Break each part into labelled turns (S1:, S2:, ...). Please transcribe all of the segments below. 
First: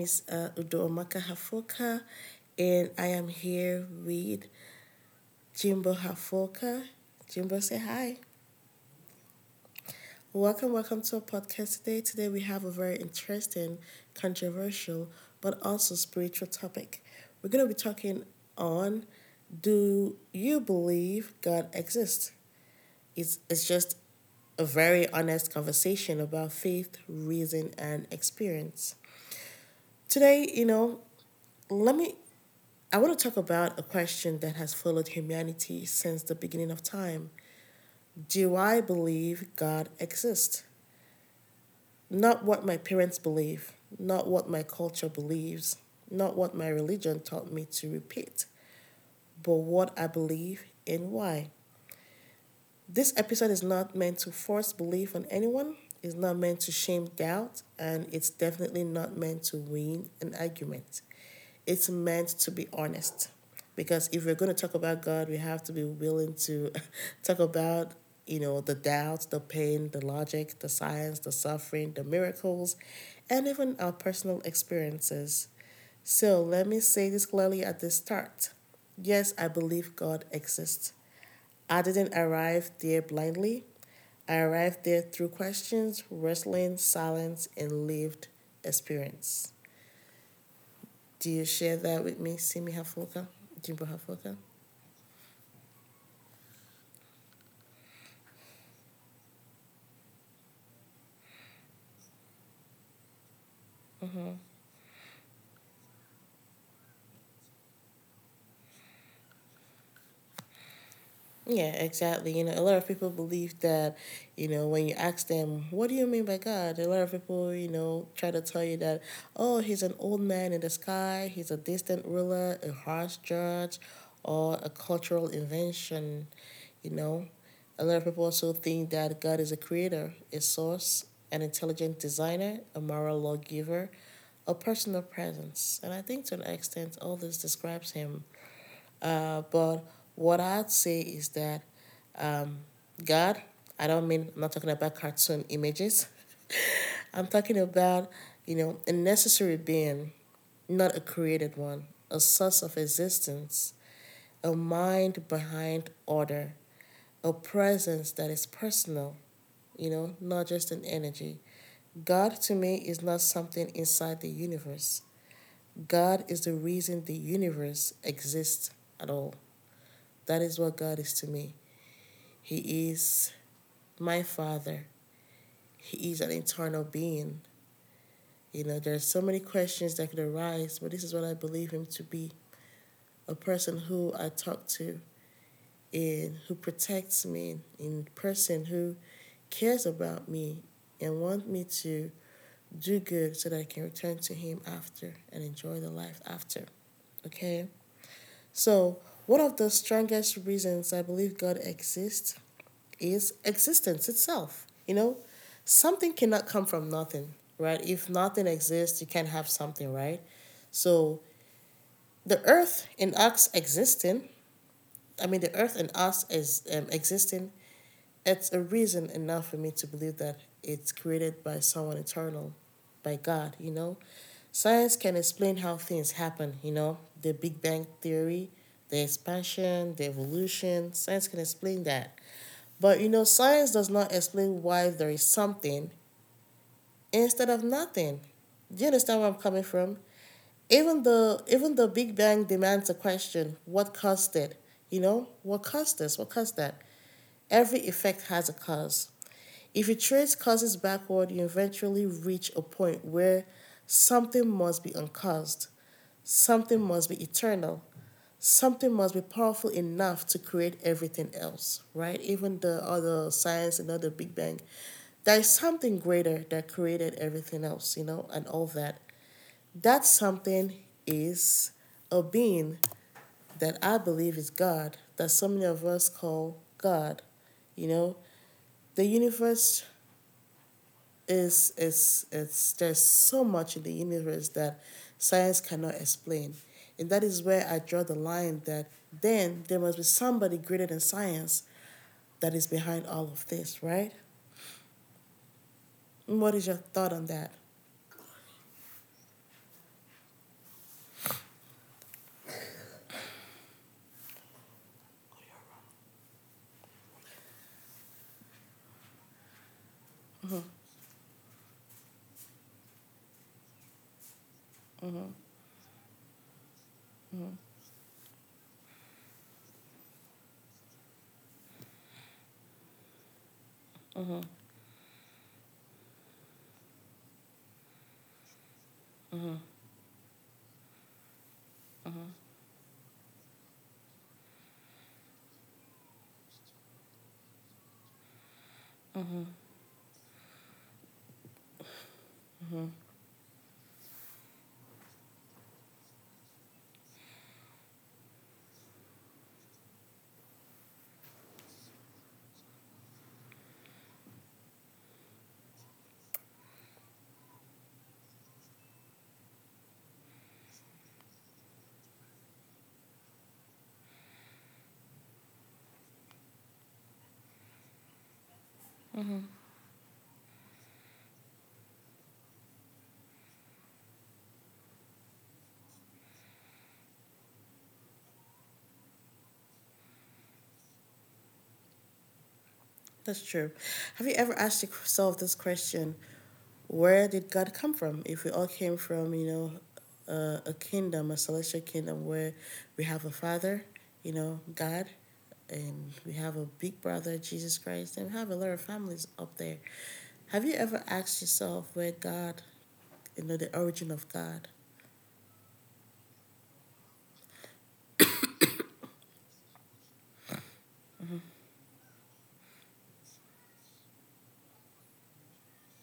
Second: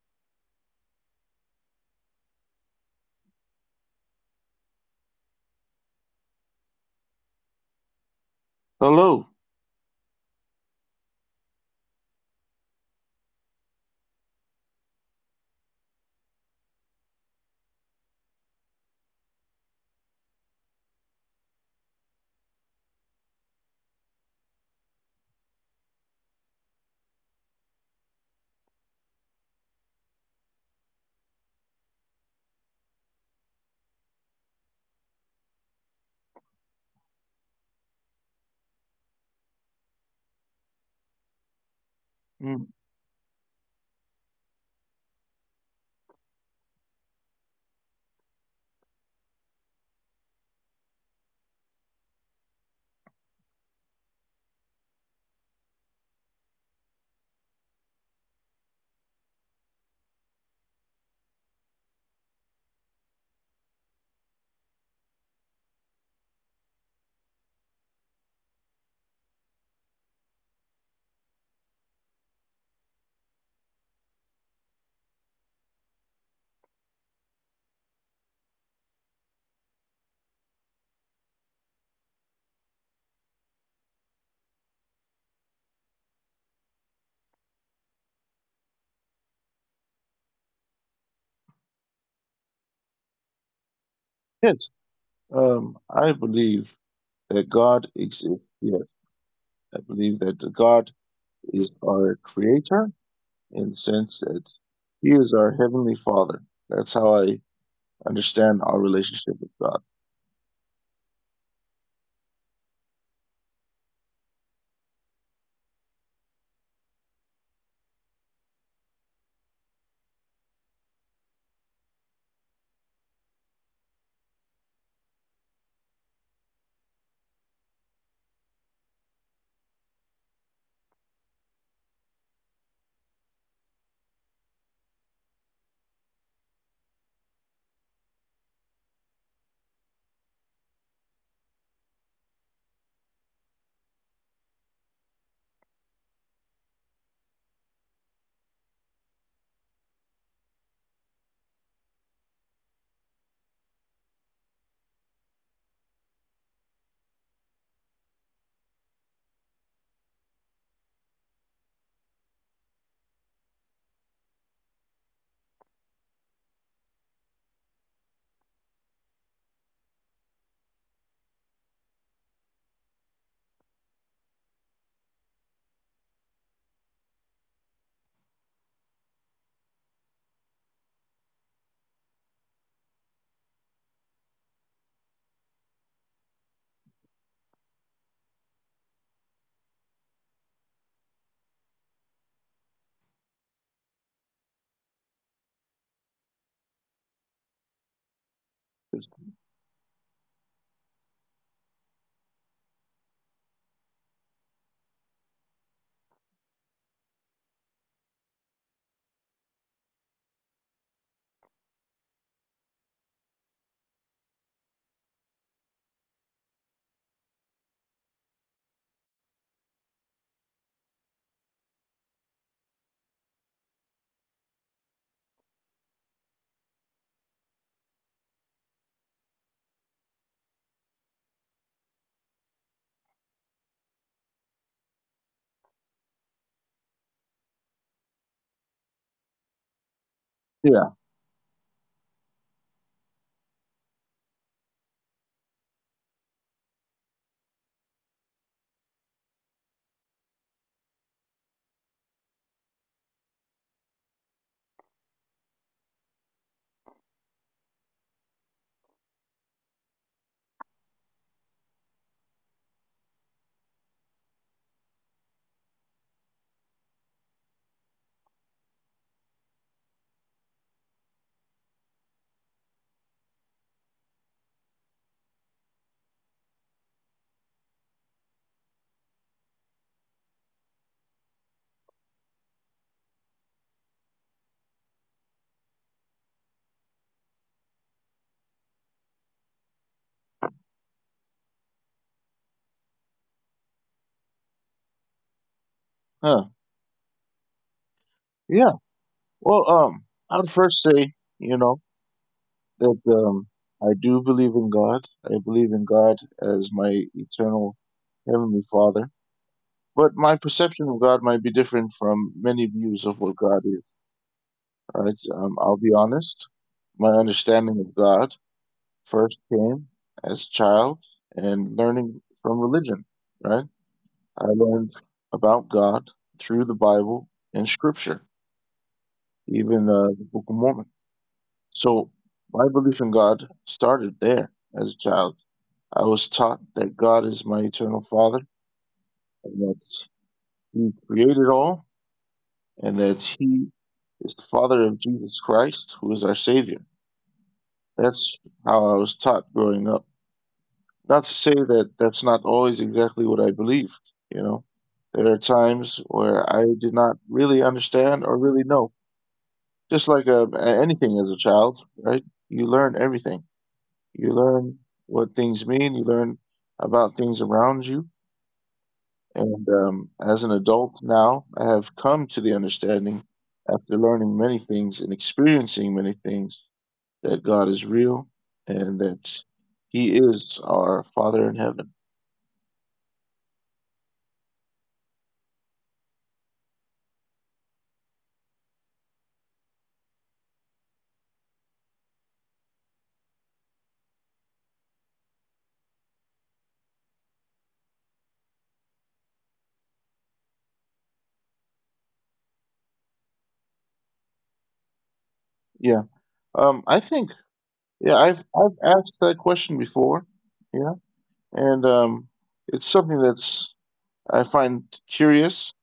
S1: is Udoomaka Hafoka, and I am here with Jimbo Hafoka. Jimbo, say hi.
S2: Hello.
S1: Welcome, welcome to our podcast today. Today, we have a very interesting, controversial, but also spiritual topic. We're going to be talking on, do you believe God exists? It's just a very honest conversation about faith, reason, and experience. Today, let me I want to talk about a question that has followed humanity since the beginning of time. Do I believe God exists? Not what
S2: Mm.
S1: my parents believe, not what my culture believes, not what my religion taught me to repeat, but what I believe and why. This episode is not meant to force belief on anyone, it's not meant to shame doubt, and it's definitely not meant to win an argument. It's meant to be honest. Because if we're going to talk about God, we have to be willing to talk about, the doubts, the pain, the logic, the science, the suffering, the miracles, and even our personal experiences. So let me say this clearly at the start. Yes, I believe God exists. I didn't arrive there blindly. I arrived there through questions, wrestling, silence, and lived experience. Do you share that with me, Simi Hafuka, Jimbo Hafuka?
S2: Yes, I believe that God exists. Yes, I believe that the God is our creator in the sense that He is our heavenly Father. That's how I understand our relationship with God.
S1: Yeah, exactly. You know, a lot of people believe that, when you ask them, what do you mean by God? A lot of people, try to tell you that, oh, he's an old man in the sky, he's a distant ruler, a harsh judge, or a cultural invention, you know. A lot of people also think that God is a creator, a source, an intelligent designer, a moral lawgiver, a personal presence. And I think to an extent, all this describes him. But what I'd say is that um, God. I don't mean, I'm not talking about cartoon images. I'm talking about, you know, a necessary being, not a created one, a source of existence, a mind behind order, a presence that is personal, you know, not just an energy. God to me is not something inside the universe. God is the reason the universe exists at all. That is what God is to me. He is my Father. He is an eternal being. You know, there's so many questions that could arise, but this is what I believe him to be: a person who I talk to and who protects me, and a person who cares about me and wants me to do good so that I can return to him after and enjoy the life after. Okay? So, one of the strongest reasons I believe God exists is existence itself. You know, something cannot come from nothing, right? If nothing exists, you can't have something, right? So the earth and us existing, I mean, the earth and us is existing, it's a reason enough for me to believe that it's created by someone eternal, by God, you know? Science can explain how things happen, you know? The Big Bang Theory, the expansion, the evolution, science can explain that. But you know, science does not explain why there is something instead of nothing. Do you understand where I'm coming from? Even
S2: Yeah.
S1: the even the Big Bang demands a question: what caused it? You know, what caused this? What caused that? Every effect has a cause. If you trace causes backward, you eventually reach a point where something must be uncaused, something must be eternal, something must be powerful enough to create everything else, right? Even the other science and other Big Bang. There is something greater that created everything else, you know, and all that. That something is a being that I believe is God, that so many of us call God. You know, the universe is, there's so much in the universe that science cannot explain. And that is where I draw the line, that then there must be somebody greater than science that is behind all of this, right? And what is your
S2: Huh?
S1: thought on that?
S2: Yeah. Well, I'd first say, that I do believe in God. I believe in God as my eternal heavenly Father. But my perception of God might be different from many views of what God is. Right? I'll be honest. My understanding of God first came as a child and learning from religion. Right?
S1: Mm-hmm,
S2: I learned about God through the Bible and Scripture,
S1: mm-hmm,
S2: even the Book of Mormon. So
S1: mm-hmm,
S2: my belief in God started there as a child. I was taught that God is my eternal Father
S1: mm-hmm,
S2: and that He created all
S1: mm-hmm.
S2: and that He is the Father of Jesus Christ, who is our Savior. That's how I was taught growing up. Not to say that that's not always exactly what I believed. There are times where I did not really understand or really know. Just like anything as a child, right? You learn everything. You learn what things mean, you learn about things around you. And as an adult now, I have come to the understanding after learning many things and experiencing many things that God is real and that He is our Father in heaven.
S1: That's true. Have you ever asked yourself this question? Where did God come from? If we all came from, you know, a kingdom, a celestial kingdom where we have a father, you know, God, and we have a big brother, Jesus Christ, and we have a lot of families up there. Have you ever asked yourself where God, you know, the origin of God?
S2: Yeah. I think, yeah, I've asked that question before. Yeah, and it's something that's I find curious,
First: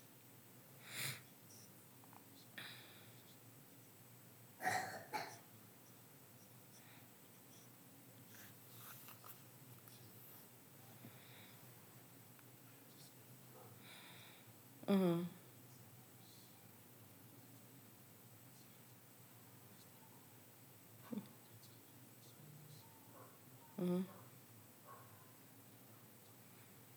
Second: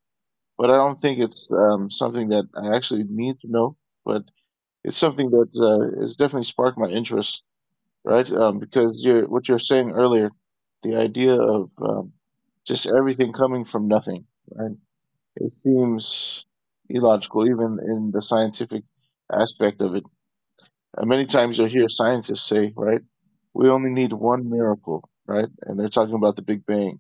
S2: but I don't think it's something that I actually need to know. But it's something that has definitely sparked my interest, right? Because you're what you're saying earlier, the idea of just everything coming from nothing, right?
S1: Mm-hmm.
S2: It seems illogical, even in the scientific aspect of it. And many times you'll hear scientists say, right, we only
S1: Mm-hmm.
S2: need one miracle, right? And they're talking about the Big Bang.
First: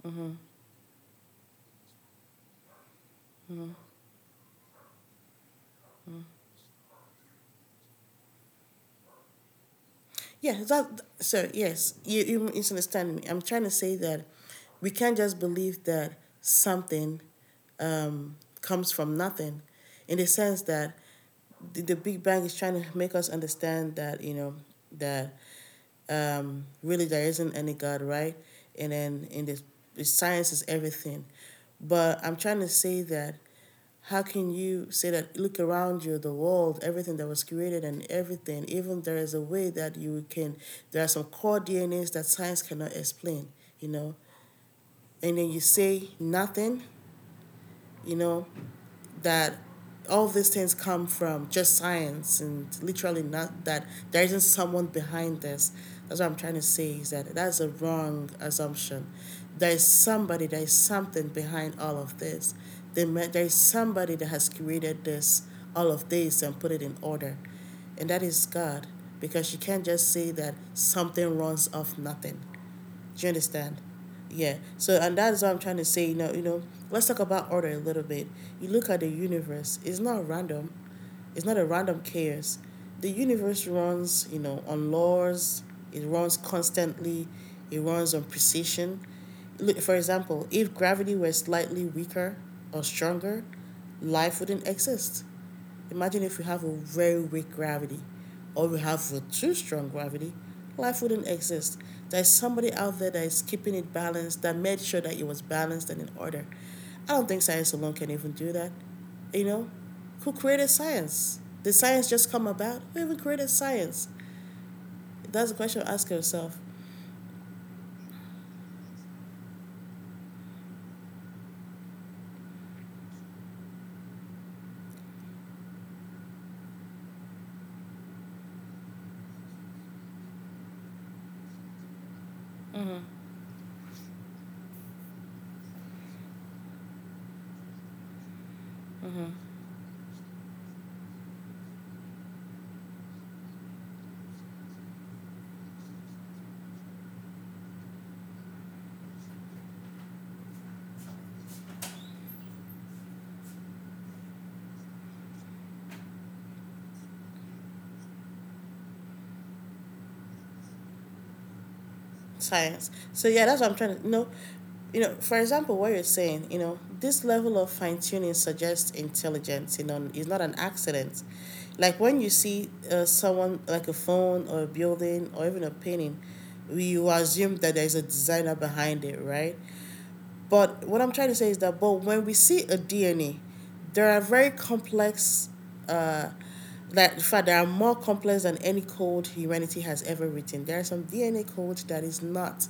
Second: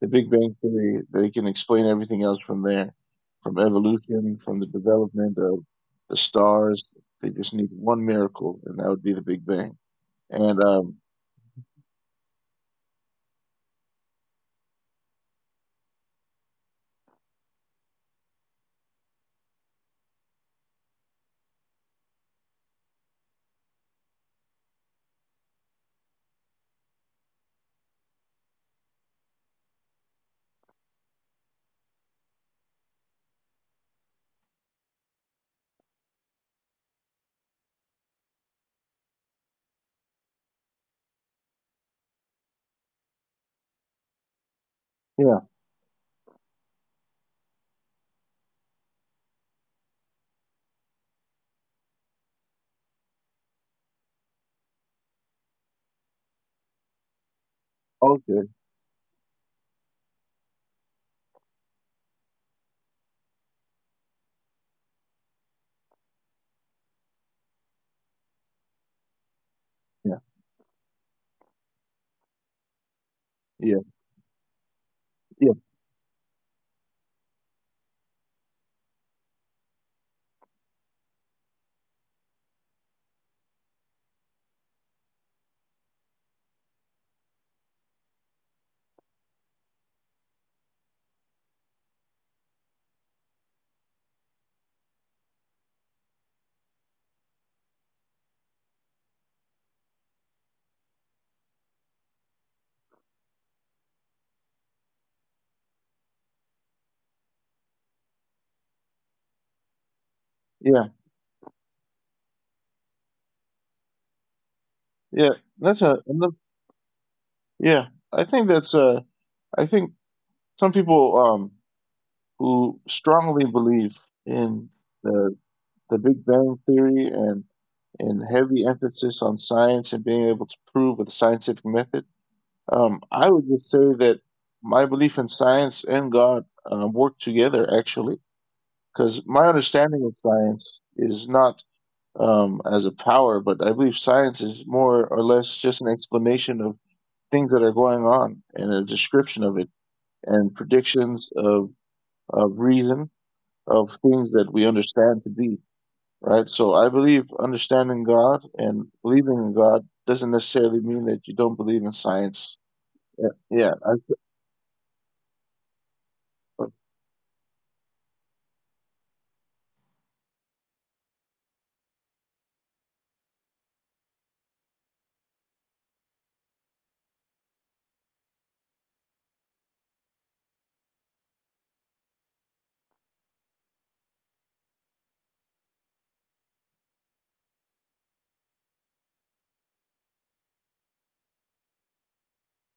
S2: The Big
S1: Mm-hmm.
S2: Bang Theory, they can explain everything else from there, from
S1: Mm-hmm.
S2: evolution, from the development of the stars. They just need one miracle, and that would be the Big Bang.
S1: Yeah,
S2: And
S1: that. So yes, you misunderstand me. I'm trying to say that we can't just believe that something comes from nothing, in the sense that the Big Bang is trying to make us understand that, you know, that really there isn't any God, right? And then in this, science is everything. But I'm trying to say that, how can you say that, look around you, the world, everything that was created and everything, even there is a way that you can, there are some core dnas that science cannot explain, you know,
S2: yeah,
S1: and then you say nothing, you know, that all these things come from just science and literally not that there isn't someone behind this. That's what I'm trying to say, is that that's a wrong
S2: okay,
S1: assumption. There is somebody, there is something behind all of this. There is somebody that has created this, all of this, and put it in order, and that is God, because you can't just
S2: yeah,
S1: say that something runs off nothing. Do you
S2: yeah,
S1: understand? Yeah. So and that's what
S2: yeah,
S1: I'm trying to say. Let's talk about order a little bit. You look at the universe. It's not random. It's not a random chaos. The universe runs, you know, on laws. It runs constantly. It runs on precision. Look, for example, if gravity were slightly weaker or stronger, life wouldn't exist. Imagine if we have a very weak gravity or we have a too strong gravity, life wouldn't exist. There's somebody out there that is keeping it balanced, that made sure that it was balanced and in order. I don't think science alone can even do that. You know, who created
S2: yeah,
S1: science? Did science just come about? Who even created science?
S2: yeah.
S1: That's a
S2: That's
S1: question
S2: a
S1: to ask
S2: another-
S1: yourself.
S2: yeah. I think that's I think some people who strongly believe in the the Big Bang Theory and, heavy emphasis on science and being able to prove with a scientific method.
S1: Mm-hmm,
S2: I would just say that my belief in science and God work together, actually, because
S1: mm-hmm.
S2: my understanding of science is not as a power, but I believe science is more or less just an explanation of things that are going on and a description of it and predictions of, reason of things that we understand to be. Right? So I believe understanding God and believing in God doesn't necessarily mean that you don't believe in science.
S1: Science.
S2: Yeah,
S1: So yeah,
S2: yeah,
S1: that's what I'm trying to, you know. You know, for example, what you're saying, you know, this level of fine tuning suggests intelligence. You know, it's not an accident. Like when you see someone like a phone or a building or even a painting, we assume that there's a designer behind it, right? But what I'm trying to say is that, but when we see a DNA, there are very complex, uh, that in fact, there are more complex than any code humanity has ever written. There are some DNA codes that is not,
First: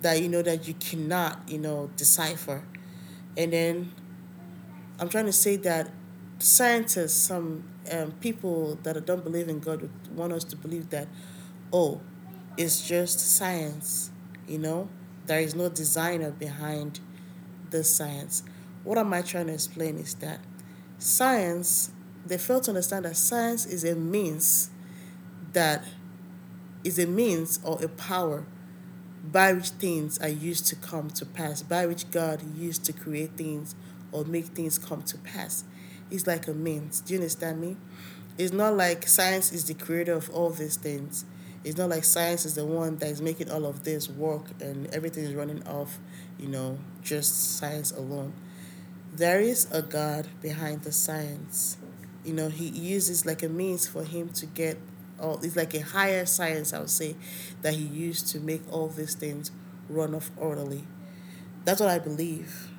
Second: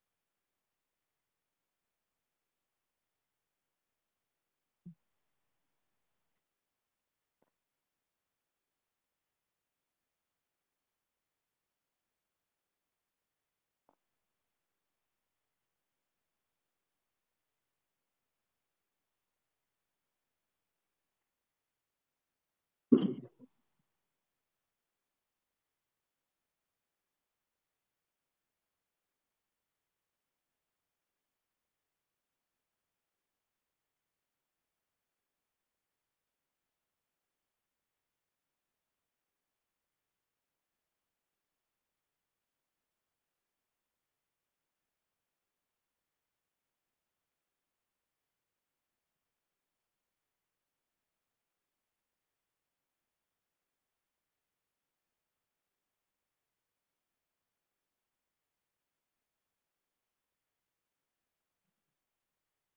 S1: that you know, that you cannot, you know, decipher. And then I'm trying to say that scientists, some people that don't believe in God would want us to believe that, oh, it's just science, you know? There is no designer behind this science. What am I trying to explain is that science, they fail to understand that science is a means, that is a means or a power by which things are used to come to pass, by which God used to create things or make things come to pass. It's like a means. Do you understand me? It's not like science is the creator of all these things. It's not like science is the one that is making all of this work and everything is running off, you know, just science alone, there is a God behind the science. You know, he uses like a means for him to get all, it's like a higher science, I would say, that he used to make all these things run off orderly. That's what I believe.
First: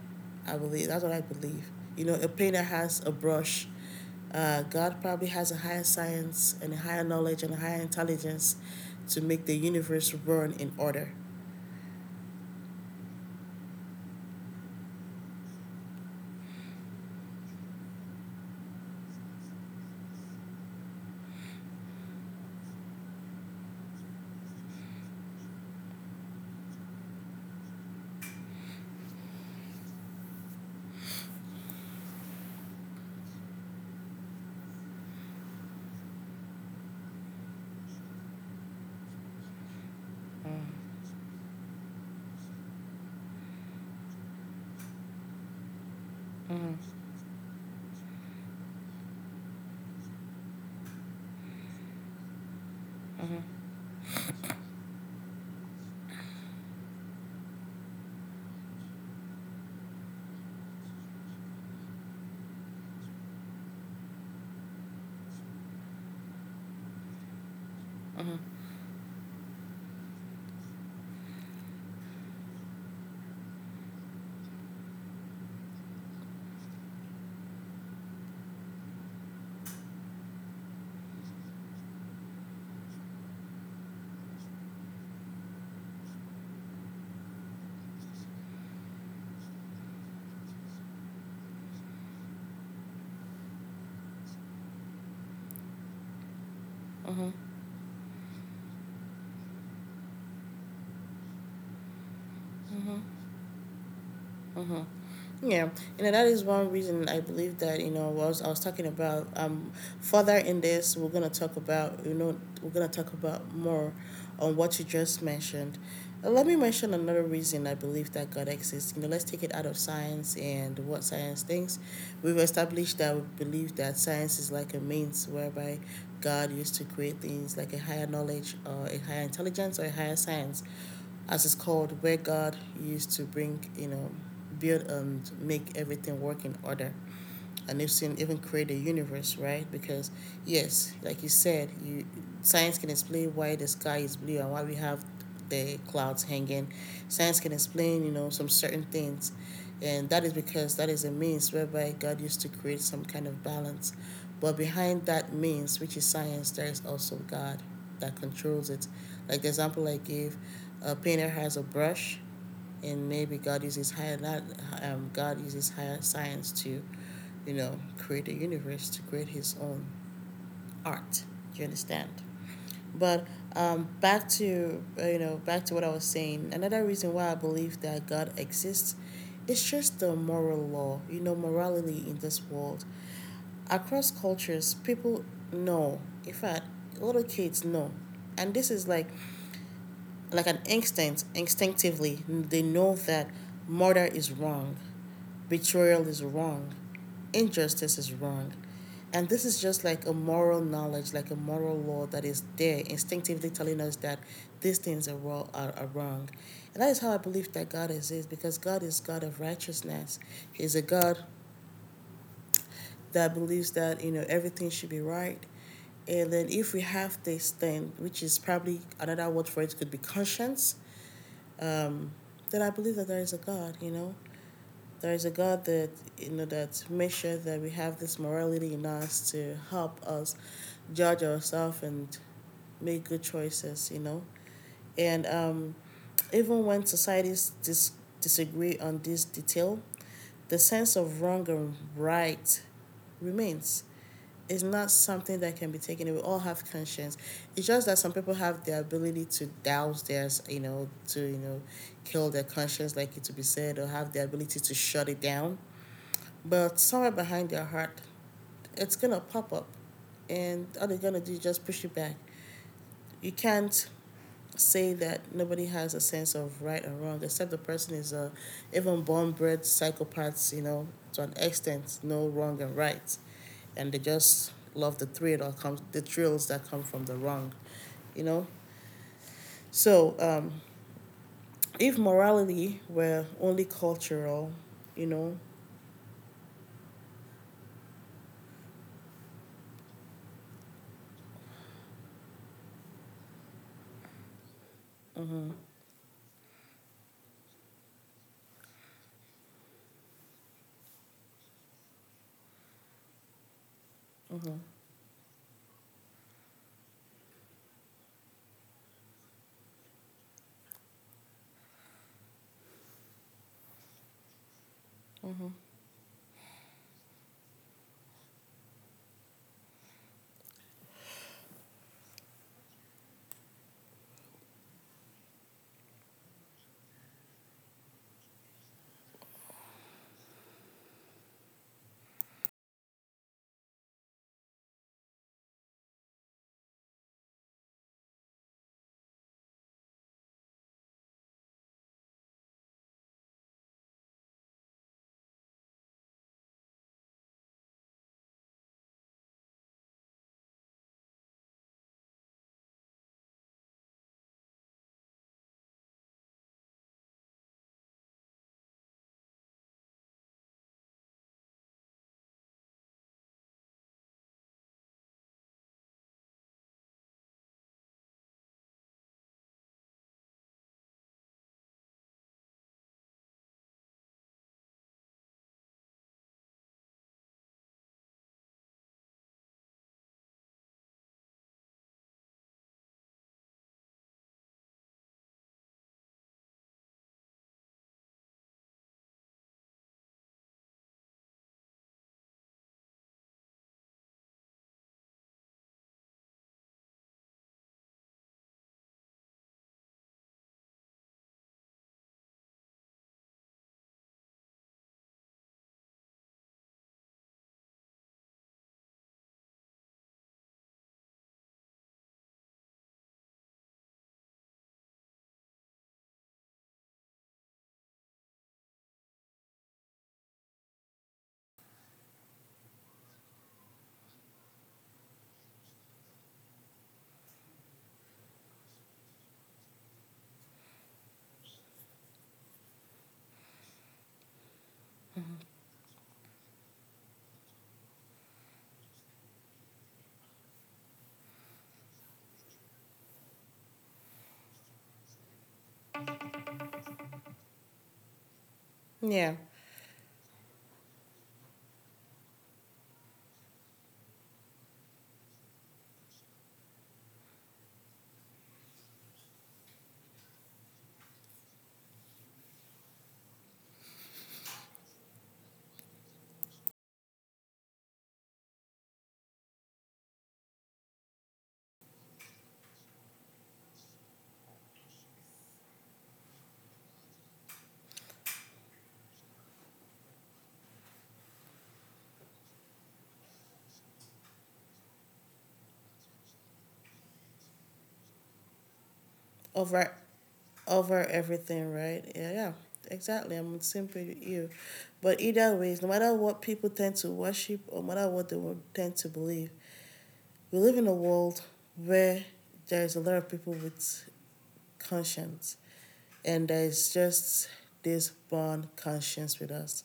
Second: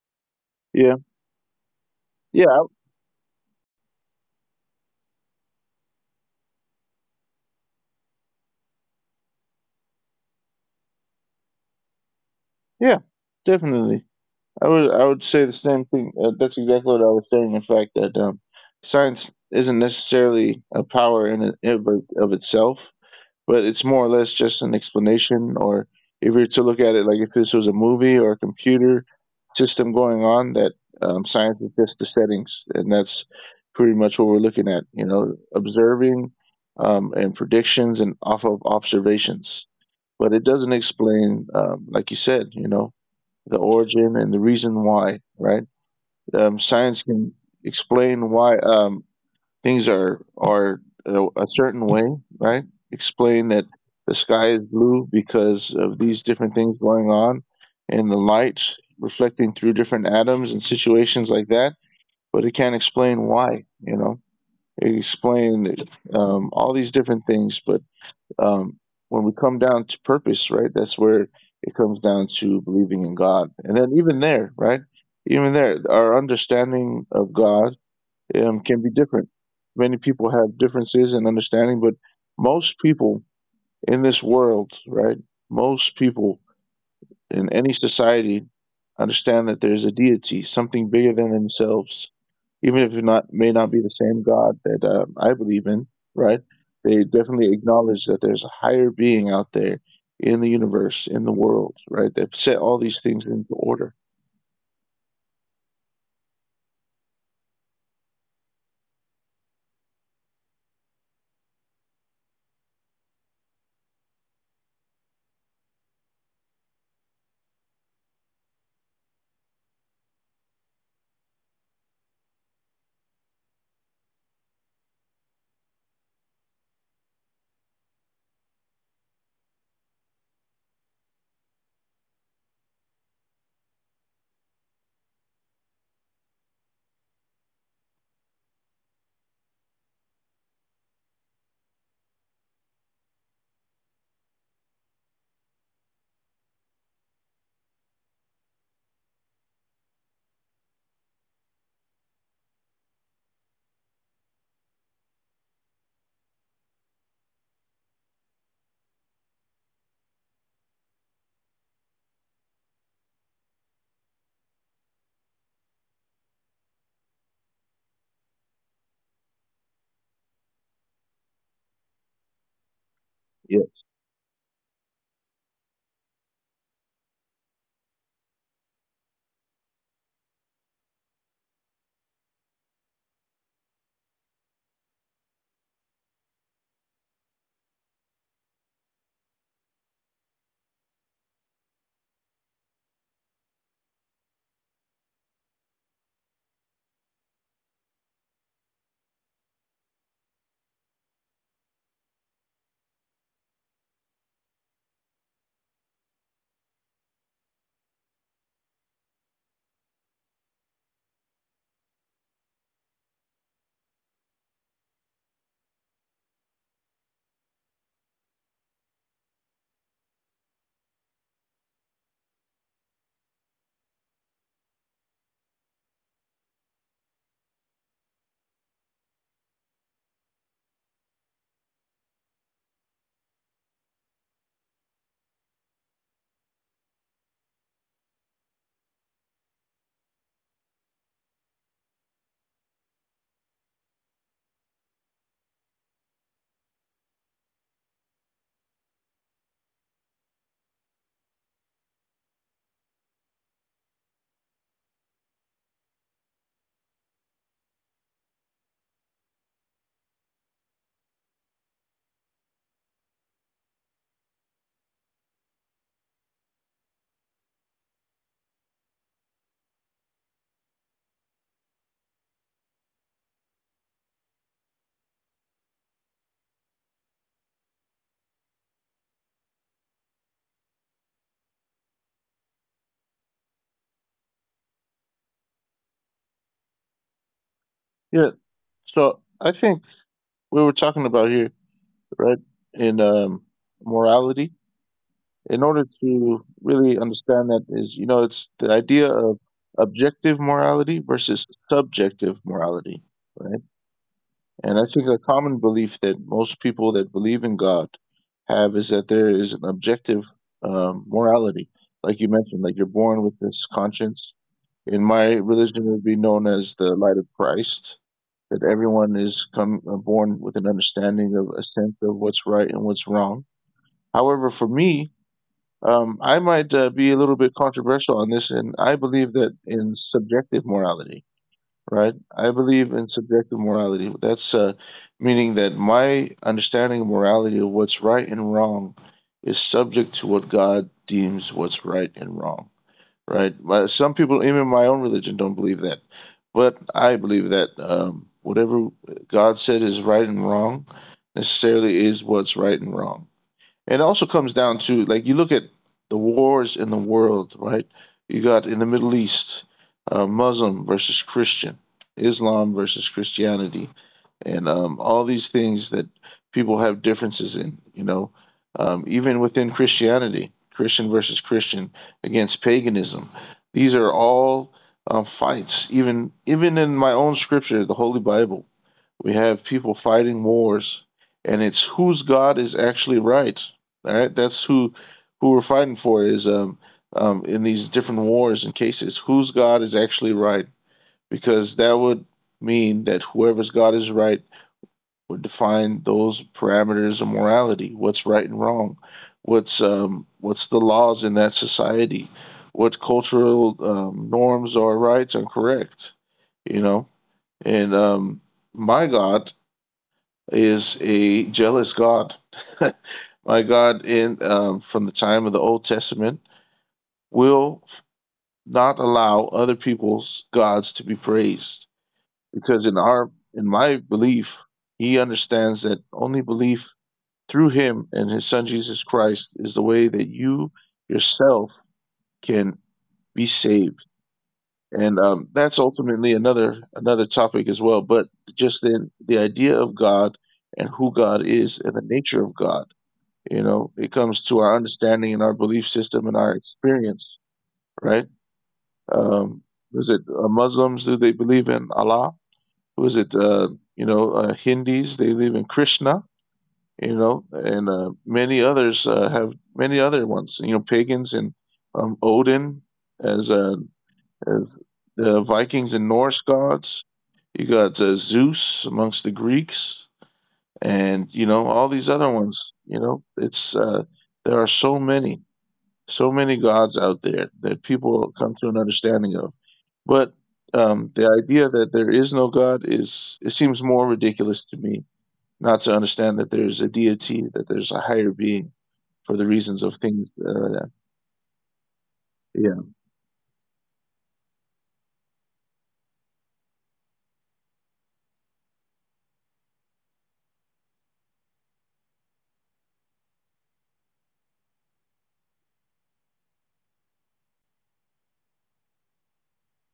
S1: I believe
S2: yeah,
S1: that's what I believe. You know, a
S2: yeah,
S1: painter has a brush. God probably has a higher science and a higher knowledge and a higher intelligence to make the universe run in order.
S2: yeah, definitely. I would say the same thing. That's exactly what I was saying. In fact, that science isn't necessarily a power in it, of, of itself. But it's more or less just an explanation. Or if you're to look at it like if this was a movie or a computer system going on, that science is just the settings, and that's pretty much what we're looking at. You know, observing and predictions and off of observations, but it doesn't explain, like you said, you know, the origin and the reason why. Right?
S1: Mm, mhm,
S2: Science can explain why things are a, certain way, right? Explain
S1: mhm,
S2: that the sky is blue because of these different things going on, and the light reflecting through different atoms and situations like that. But it can't explain why. It explain all these different things, but
S1: mhm,
S2: um, when we come down to purpose, right? That's where it comes down to believing in God, and then even there, right? Even there, our understanding of God can be different. Many people have differences in understanding, but most people in this world, right? Most people in any society understand that there's a deity, something bigger than themselves, even if it not may not be the same God that I believe in, right? They
S1: mhm,
S2: definitely acknowledge that there's a higher being out there in the universe, in the world, right? That set all these
S1: mhm.
S2: things into order.
S1: Mm-hmm. Yeah, you know, that is one reason I believe that, you know, was I was talking about further in this, we're gonna talk about, you know, we're gonna talk about more on what you just mentioned. Let me mention another reason I believe that God exists. You know, let's take it out of science and what science thinks. We've established that we believe that science is like a means whereby God used to create things like a higher knowledge or a higher intelligence or a higher science, as it's called, where God used to bring build to make everything work in order. And they've seen even create a universe, right? Because yes, like you said you science can explain why the sky is blue and why we have the clouds hanging. Science can explain, some certain things, and that is because that is a means whereby God used to create some kind of balance. But behind that means, which is science, there is also God that controls it. Like the example I gave, a painter has a brush, and maybe God uses higher science to, create a universe, to create His own art. Do you understand? But
S2: Yeah,
S1: back to what I was saying. Another reason why I believe that God exists is just the moral law. Morality in this world. Across cultures, people know. In fact, little kids know, and this is like an instinct, instinctively, they know that murder is wrong, betrayal is wrong, injustice is wrong. And this is just like a moral knowledge, like a moral law that is there, instinctively telling us that these things are wrong. And that is how I believe that God exists, because God is God of righteousness. He's a God that believes that everything should be right. And then if we have this thing, which is probably another word for it, could be conscience, um, that I believe that there is a God. There is a God that makes sure that we have this morality in us to help us judge ourselves and make good choices. And even when societies disagree on this detail, the sense of wrong and right remains. It's not something that can be taken. We all have conscience. It's just that some people have the ability to douse theirs, to kill their conscience, like it to be said, or have the ability to shut it down. But somewhere behind their heart, it's gonna pop up, and all they're gonna do is just push it back. You can't say that nobody has a sense of right and wrong, except the person is a even born bred psychopath. To an extent, no wrong and right, and they just love the thrills that come from the wrong, you know. So if morality were only cultural, you know,
S2: yeah. So I think we were talking about here, right? In morality, in order to really understand that is, you know, it's the idea of objective morality versus subjective morality, right? And I think a common belief that most people that believe in God have is that there is an objective morality, like you mentioned, like you're born with this conscience. In my religion, it would be known as the light of Christ. That everyone is come born with an understanding of a sense of what's right and what's wrong. However, for me, I might be a little bit controversial on this, and I believe that in subjective morality, right? I believe in subjective morality. That's meaning that my understanding of morality of what's right and wrong is subject to what God deems what's right and wrong, right? But some people, even in my own religion, don't believe that, but I believe that whatever God said is right and wrong necessarily is what's right and wrong. And it also comes down to, like, you look at the wars in the world, right? You got in the Middle East, Muslim versus Christian, Islam versus Christianity, and all these things that people have differences in. You know, even within Christianity, Christian versus Christian against paganism. These are all fights. Even in my own scripture, the Holy Bible, we have people fighting wars, and it's whose God is actually right. All right, that's who we're fighting for is in these different wars and cases. Whose God is actually right? Because that would mean that whoever's God is right would define those parameters of morality. What's right and wrong? What's the laws in that society? What cultural norms or rights are correct? You know, and my God is a jealous God. My God, in from the time of the Old Testament, will not allow other people's gods to be praised because in my belief, He understands that only belief through Him and His Son Jesus Christ is the way that you yourself can be saved, and that's ultimately another topic as well. But just then, the idea of God and who God is and the nature of God, you know, it comes to our understanding and our belief system and our experience, right?
S1: yeah,
S2: um was it Muslims, do they believe in Allah? Who is it, you know, Hindis, they believe in Krishna, you know, and many others have many other ones, you know, pagans and Odin as uh as the Vikings and Norse gods, you got Zeus amongst the Greeks, and you know, all these other ones, you know, it's there are so many gods out there that people come to an understanding of. But the idea that there is no God, is, it seems more ridiculous to me not to understand that there's a deity, that there's a higher being for the reasons of
S1: over
S2: things.
S1: over everything, right? Yeah, yeah,
S2: Yeah,
S1: exactly. I'm in simple with you, but either ways, no matter what people tend to worship or no matter what they tend to believe, we live in a world where there is a lot of people with conscience, and there is just this born conscience with us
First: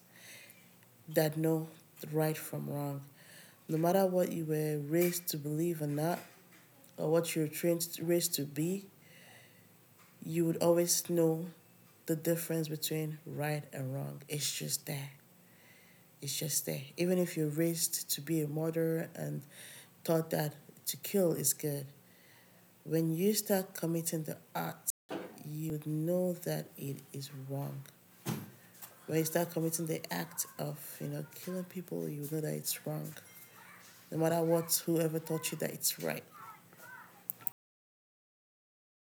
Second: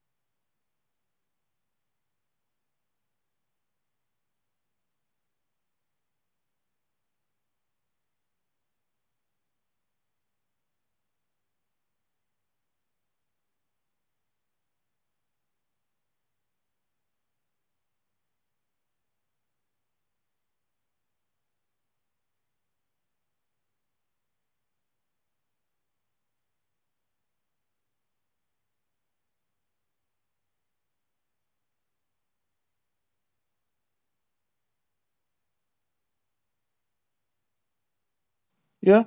S1: that know right from wrong. No matter what you were raised to believe or not, or what you were trained, raised to be, you would always know the difference between right and wrong. It's just there. It's just there. Even if you're raised to be a murderer and taught that to kill is good, when you start committing the act, you would know that it is wrong. When you start committing the act of killing people, you know that it's wrong, no matter what whoever taught you that it's right.
S2: yeah,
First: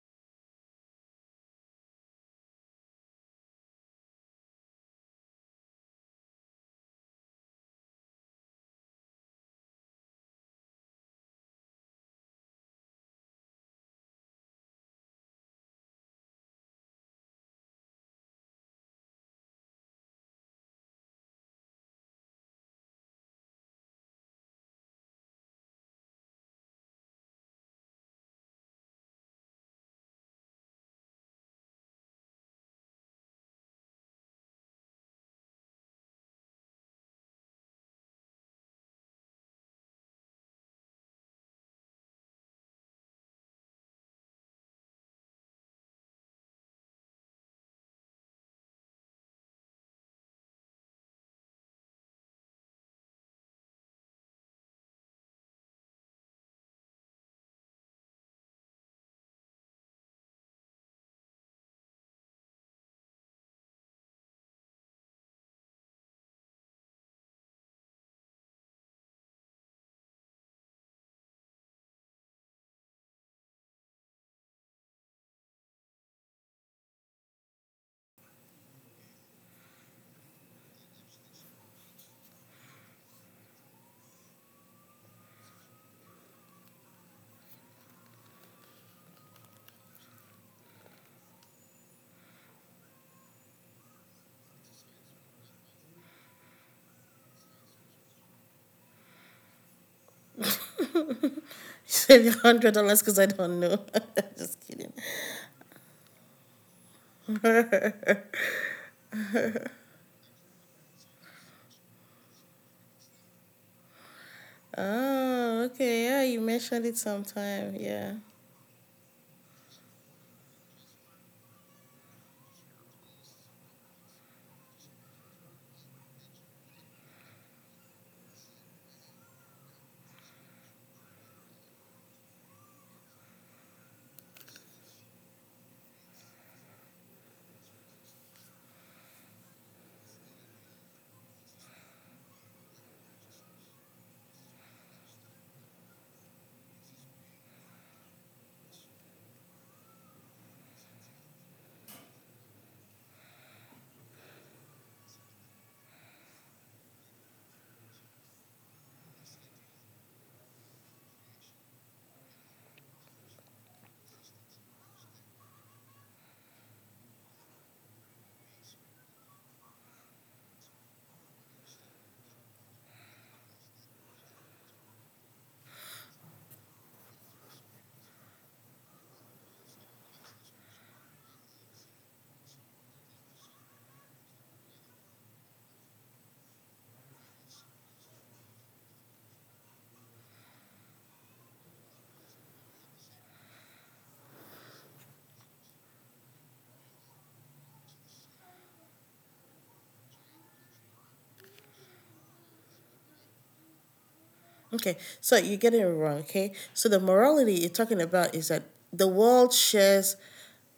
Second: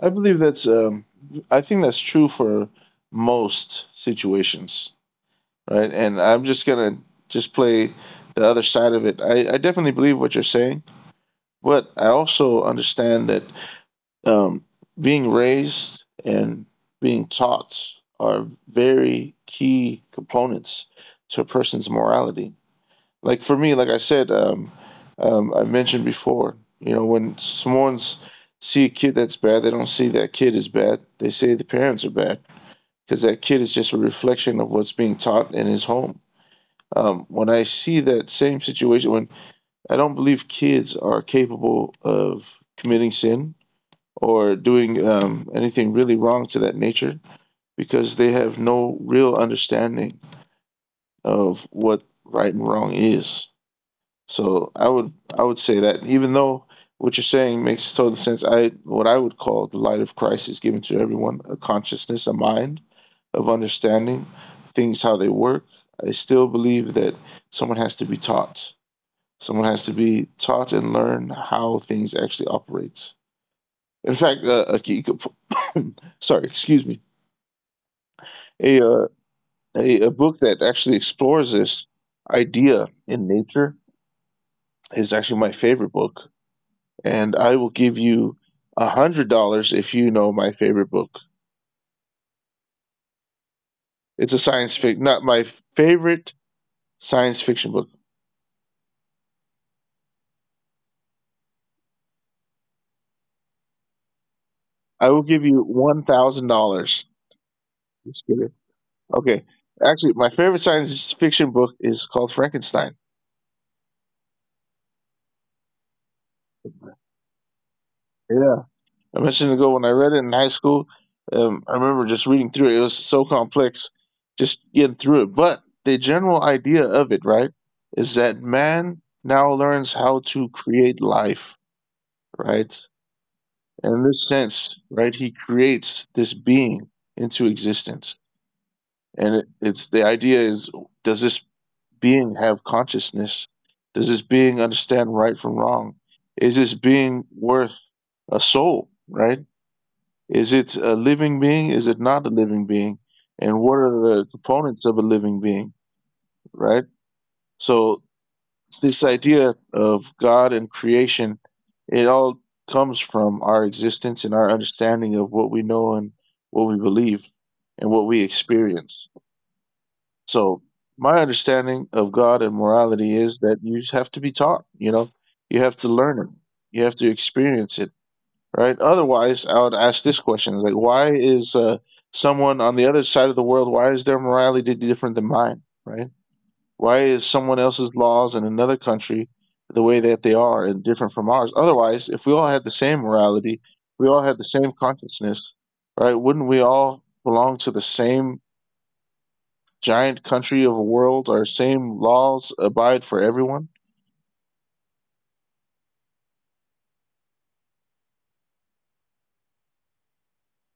S2: I believe that's. I think that's true for most situations, right? And I'm just gonna just play the other side of it. I definitely believe what you're saying, but I also understand that um, being raised and being taught are very key components to a person's morality. Like for me, like I said, I mentioned before, you know, when someone's see a kid that's bad, they don't see that kid is bad. They say the parents are bad because that kid is just a reflection of what's being taught in his home. When I see that same situation, when I don't believe kids are capable of committing sin, or doing anything really wrong to that nature because they have no real understanding of what right and wrong is. So I would say that even though what you're saying makes total sense, I what I would call the light of Christ is given to everyone, a consciousness, a mind of understanding things how they work. I still believe that someone has to be taught. Someone has to be taught and learn how things actually operate. In fact, okay, you could, sorry, excuse me, a, uh, a book that actually explores this idea in nature is actually my favorite book, and I will give you $100 if you know my favorite book. It's a science fic, not my favorite science fiction book.
S1: Save your $100 because I don't know. Just kidding.
S2: I will give you $1,000. Just kidding. Okay, actually, my favorite science fiction book is called Frankenstein.
S1: Oh, okay. Yeah, you mentioned it sometime. Yeah.
S2: It I mentioned ago when I read it in high school. I remember just reading through it. It was so complex, just getting through it. But the general idea of it, right, is that man now learns how to create life, right? In this sense, right, he creates this being into existence. And it's the idea is, does this being have consciousness? Does this being understand right from wrong? Is this being worth a soul, right? Is it a living being? Is it not a living being? And what are the components of a living being, right? So, this idea of God and creation, it all comes from our existence and our understanding of what we know and what we believe and what we experience. So, my understanding of God and morality is that you have to be taught, you know, you have to learn it, you have to experience it, right? Otherwise, I would ask this question: is like, why is someone on the other side of the world? Why is their morality different than mine, right? Why is someone else's laws in another country the way that they are and different from ours? Otherwise, if we all had the same morality, we all had the same consciousness, right? Wouldn't we all belong to the same giant country of a world, our same laws abide for everyone?
S1: Okay, so you're getting it wrong. Okay, so the morality you're talking about is that the world shares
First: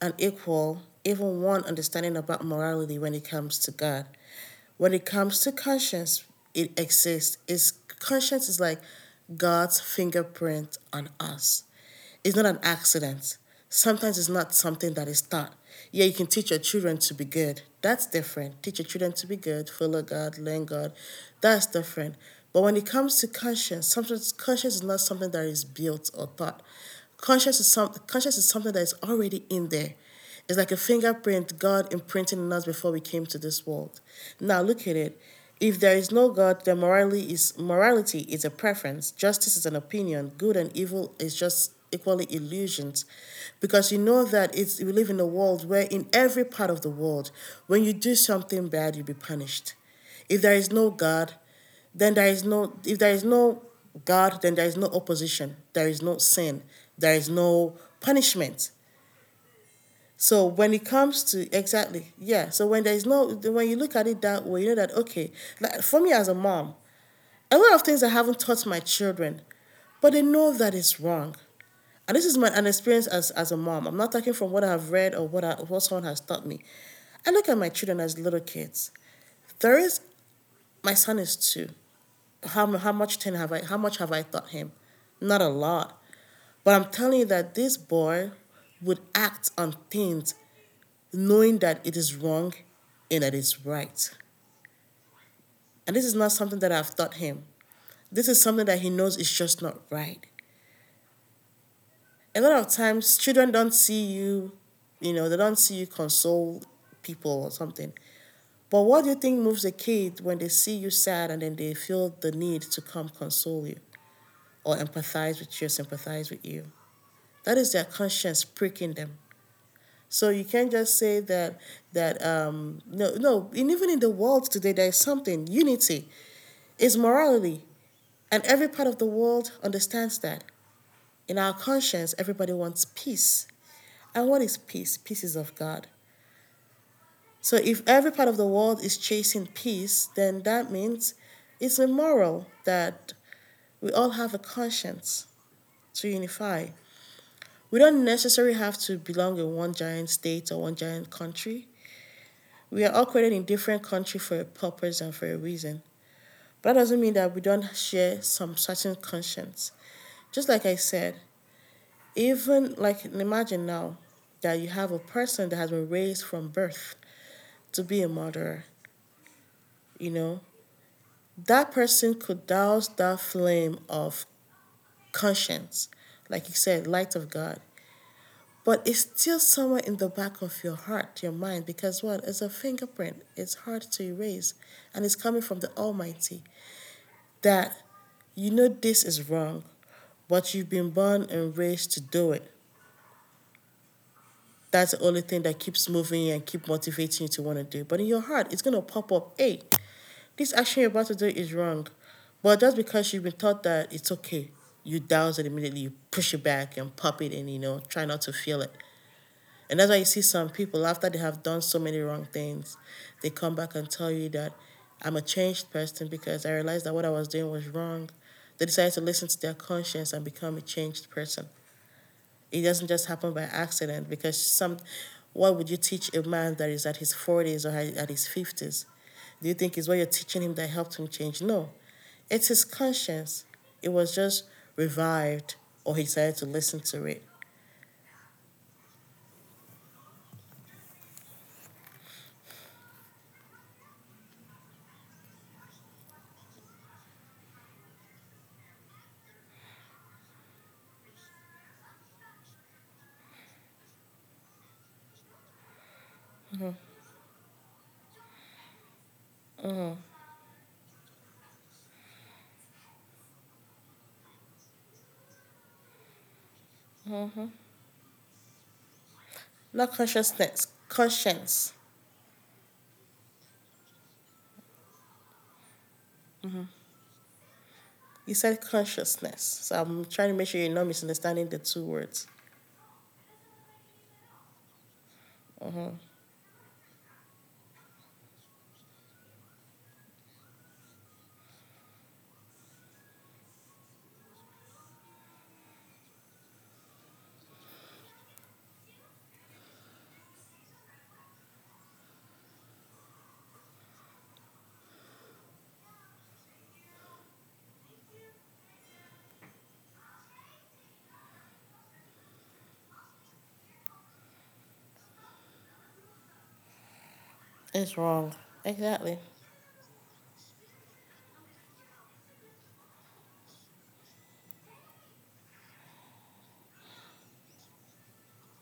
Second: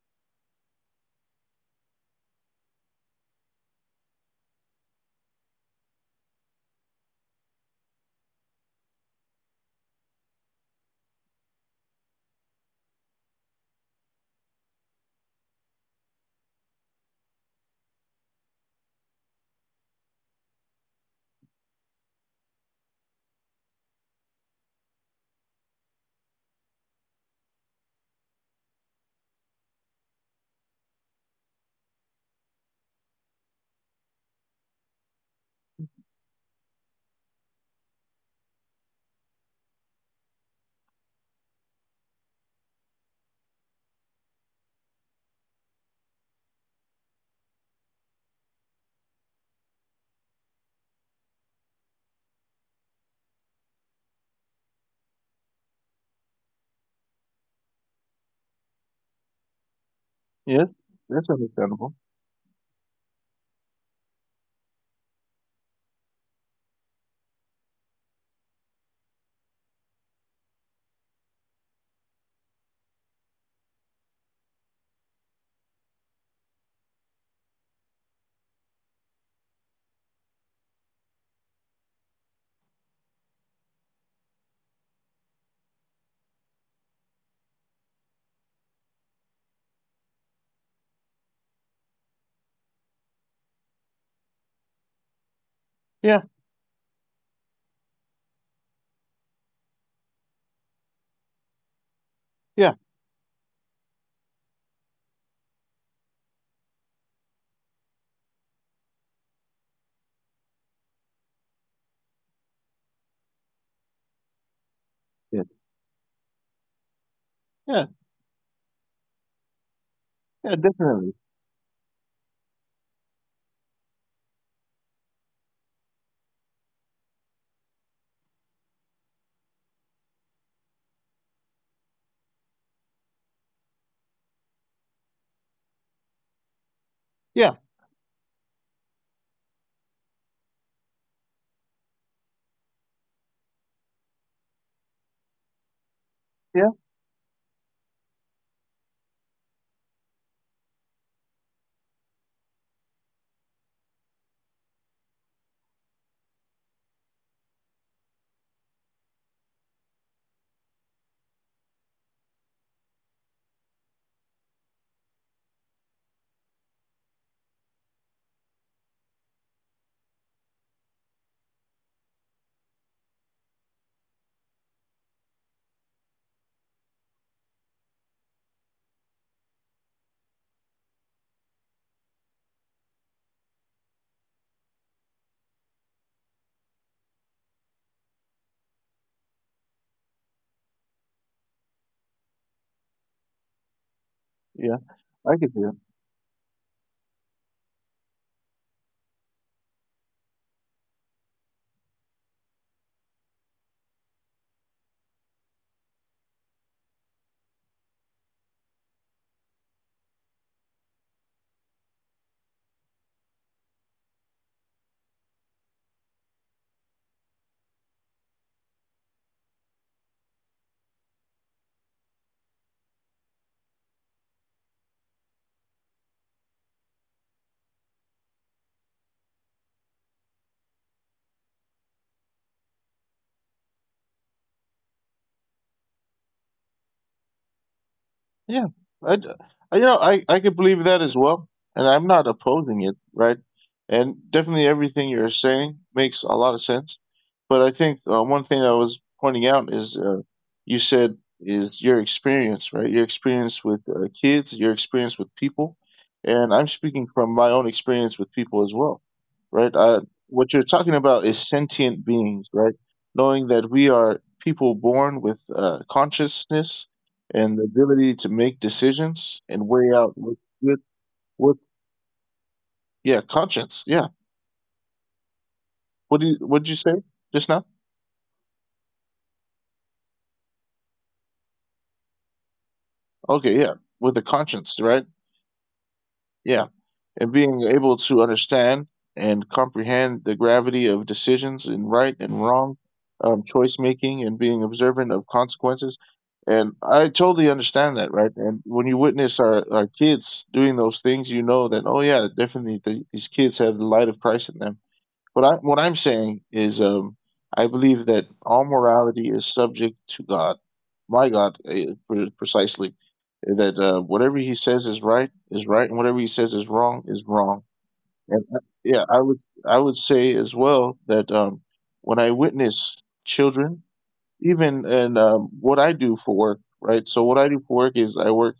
S1: an equal, even one understanding about morality when it comes to God. When it comes to conscience, it exists. It's conscience is like God's fingerprint on us. It's not an accident. Sometimes it's not something that is taught. Yeah, you can teach your children to be good. That's different. Teach your children to be good, follow God, learn God. That's different. But when it comes to conscience, sometimes conscience is not something that is built or taught. Conscience is something that is already in there. It's like a fingerprint God imprinted in us before we came to this world. Now look at it. If there is no God, then morality is a preference, justice is an opinion, good and evil is just equally illusions. Because you know that it's we live in a world where in every part of the world, when you do something bad, you'll be punished. If there is no God, then there is no if there is no God, then there is no opposition, there is no sin, there is no punishment. So when
S2: Yeah,
S1: it comes
S2: that's
S1: to
S2: understandable.
S1: exactly, yeah. So when there's no, when you look at it that way, you know that, okay. Like for me as a mom, a lot of things I haven't taught my children, but they know that it's wrong. And this is my an experience as a mom. I'm not talking from what I've read or what someone has taught me. I look at my children as little kids. There is my son is two. How much ten have I? How much have I taught him? Not a lot. But I'm telling you that this boy would act on things knowing that it is wrong and that it's right. And this is not
S2: Yeah,
S1: something that I've taught him. This is something that he knows is just not right. A lot of
S2: yeah,
S1: times, children don't see you, they don't see you console people or something. But what do you think moves a kid when they see you sad and then they feel the need to come console you, or empathize
S2: yeah,
S1: with you, sympathize with you? That is their
S2: yeah,
S1: conscience pricking them. So you
S2: yeah,
S1: can't just say
S2: definitely.
S1: that no, no. And even in the world today, there is something, unity is morality, and every part of the world understands that. In our conscience, everybody wants peace. And what is peace? Peace is of God. So
S2: Yeah,
S1: if every part of the world is chasing peace, then that means it's immoral that we all have a conscience to unify.
S2: yeah,
S1: We don't necessarily have to belong in one giant state or one giant country. We are all created in different countries for a purpose and for a reason. But that doesn't mean that we don't share some certain conscience. Just like I said, even like, imagine now that you have a person that has been raised from birth to be a murderer, you know, that person could douse that flame of conscience, like you said, light of God. But it's still somewhere in the back of your heart, your mind, because what? It's a fingerprint. It's hard to erase. And it's coming from the Almighty that you know this is wrong, but you've been born and raised to do it.
S2: yeah.
S1: That's the only thing
S2: I
S1: that
S2: could see that.
S1: keeps moving and keep motivating you to want to do. But in your heart, it's gonna pop up. Hey, this action you're about to do is wrong. But just because you've been taught that it's okay, you douse it immediately. You push it back and pop it, and try not to feel it. And that's why you see some people, after they have done so many wrong things, they come back and tell you that I'm a changed person, because I realized that what I was doing was wrong. They decided to listen to their conscience and become a changed person. It doesn't just happen by accident, because some, what would you teach a man that is at his 40s or at his 50s? Do you think it's what you're teaching him that helped him change? No, it's his conscience. It was just revived, or he decided to listen to it.
S2: Yeah, I, d- you know, I could believe that as well, and I'm not opposing it, right? And definitely everything you're saying makes a lot of sense. But I think one thing I was pointing out is you said is your experience, right? Your experience with kids, your experience with people, and I'm speaking from my own experience with people as well, right? What you're talking about is sentient beings, right? Knowing that we are people born with consciousness and the ability to make decisions and
S1: Not
S2: weigh out what
S1: consciousness,
S2: good, what,
S1: conscience.
S2: yeah, conscience, yeah. What do you, what did you say just now?
S1: You said consciousness, so I'm trying to make sure you're not misunderstanding the two words.
S2: Okay, yeah, with a conscience, right?
S1: Mm-hmm.
S2: Yeah, and being able to understand and comprehend the gravity of decisions and right and wrong. Choice making and being observant of consequences, and I totally understand that, right? And when you witness our kids doing those things, you know that, oh yeah, definitely, these kids have the light of Christ in them. What I what I'm saying is, I believe that all morality is subject to God, my God, precisely. That whatever He says is right, and whatever He says is wrong is wrong.
S1: It's wrong.
S2: And yeah,
S1: Exactly.
S2: I would, I would say as well that, when I witness children, even. And what I do for work, right? So what I do for work is I work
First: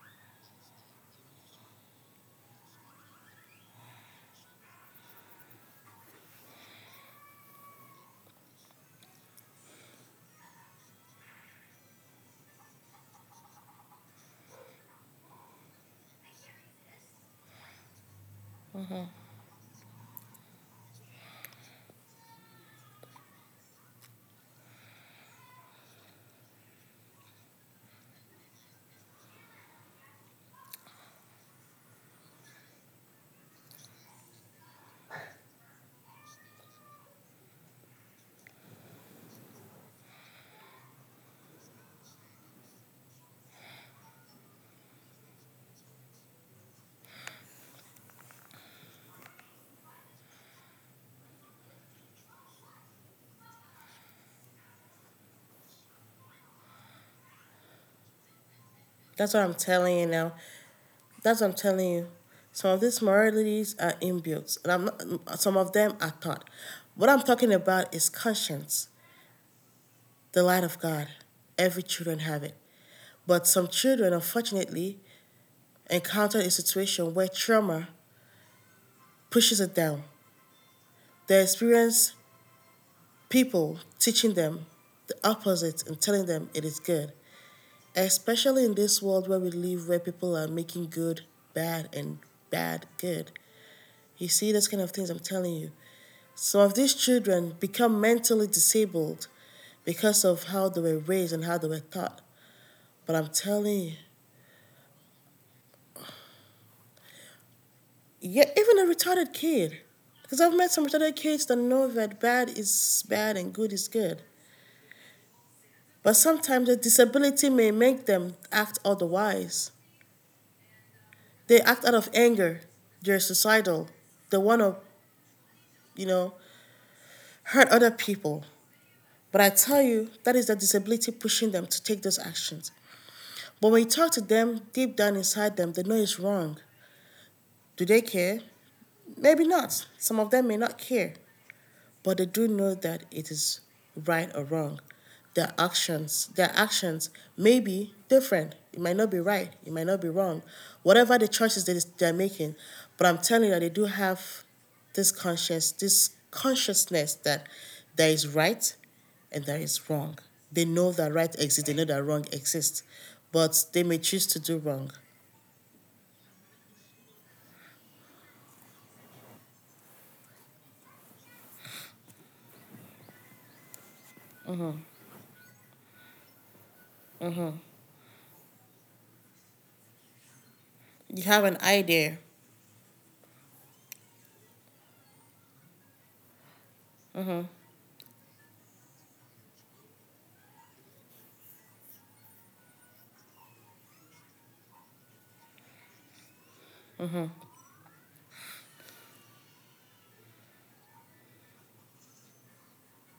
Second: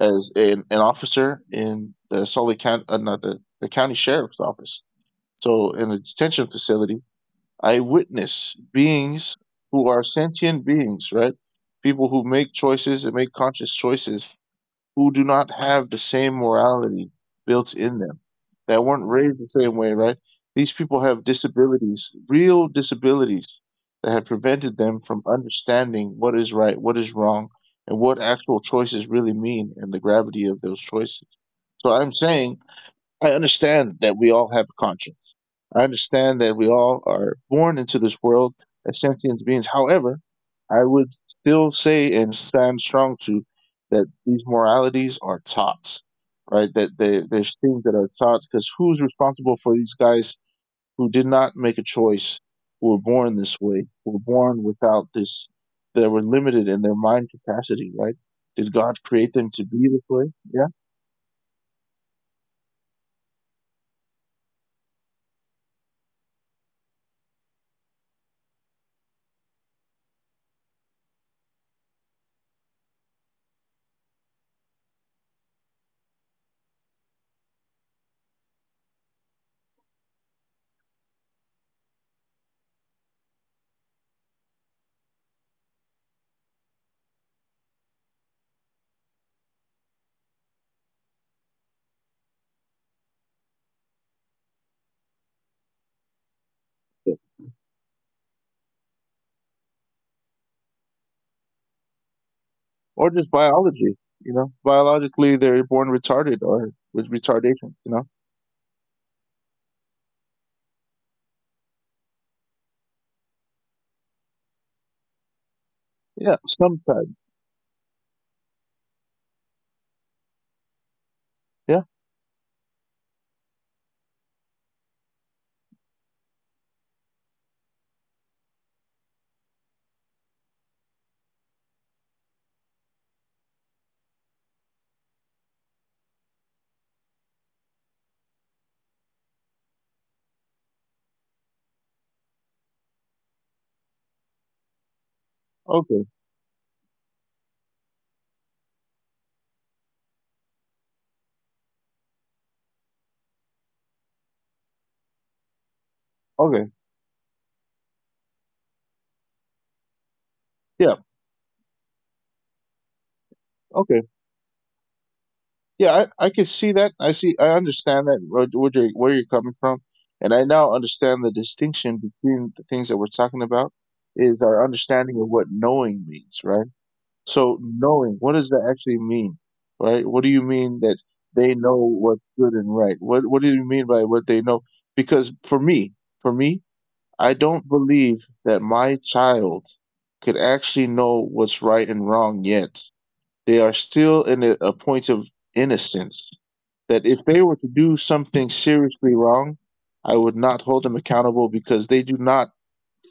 S2: as an officer in the Sully County, not the county sheriff's office. So in the detention facility, I witness beings who are sentient beings, right? People who make choices and make conscious choices who do not have the same morality built in them, that weren't raised the same way, right? These people have disabilities, real disabilities that have prevented them from understanding what is right, what is wrong, and what actual choices really mean and the gravity of those choices. So I'm saying, I understand that we all have a conscience. I understand that we all are born into this world as sentient beings. However, I would still say and stand strong to that these moralities are taught, right? That there's things that are taught because who's responsible for these guys who did not make a choice, who were born this way, who were born without this, they were limited in their mind capacity, right? Did God
S1: That's what
S2: create
S1: I'm
S2: them to
S1: telling
S2: be
S1: you
S2: this
S1: now.
S2: way? Yeah,
S1: That's what I'm telling you. Some of these moralities are inbuilt, and I'm not, some of them are taught. What I'm talking about is conscience, the light of God. Every children have it, but some children, unfortunately, encounter a situation where trauma pushes it down. They experience people teaching them the opposite and telling them it is good, especially in this world where we live, where people are making good bad and bad good. You see, those kind of things I'm telling you. Some of these children become mentally disabled because of how they were raised and how they were taught.
S2: or
S1: But I'm
S2: just
S1: telling you,
S2: biology. You know, biologically they're born retarded or with retardations. You know,
S1: yeah, even a retarded kid, because I've met some retarded kids that know that bad is bad and good is good. But
S2: yeah,
S1: sometimes the
S2: sometimes.
S1: disability may make them act otherwise. They act
S2: Yeah,
S1: out of anger. They're suicidal. They want to, you know, hurt other people. But I tell you, that is the disability pushing them to take those actions. But when you talk to them, deep down inside them, they know it's wrong. Do they care? Maybe not. Some of them may not care, but they do know that it is right or wrong. Their
S2: okay,
S1: actions, their actions may be different. It might not be right. It might not be wrong. Whatever the choices that is- They're making, but I'm telling you that they do have this conscious, this
S2: okay,
S1: consciousness that there is right and there is wrong. They know
S2: yeah,
S1: that right exists. They know that wrong exists, but they may
S2: okay,
S1: choose to do wrong.
S2: yeah. I can see that. I see. I understand that. What you're, where you're coming from, and I now understand the distinction between the things that we're talking about is our understanding of what knowing means, right? So knowing, what does that actually mean, right? What do you mean that
S1: You have
S2: they
S1: an
S2: know
S1: idea.
S2: what's good and right? What do you mean by what they know? Because for me, I don't believe that my child could actually know what's right and wrong yet. They are still in a point of innocence that if they were to do something seriously wrong, I would not hold them accountable because they do not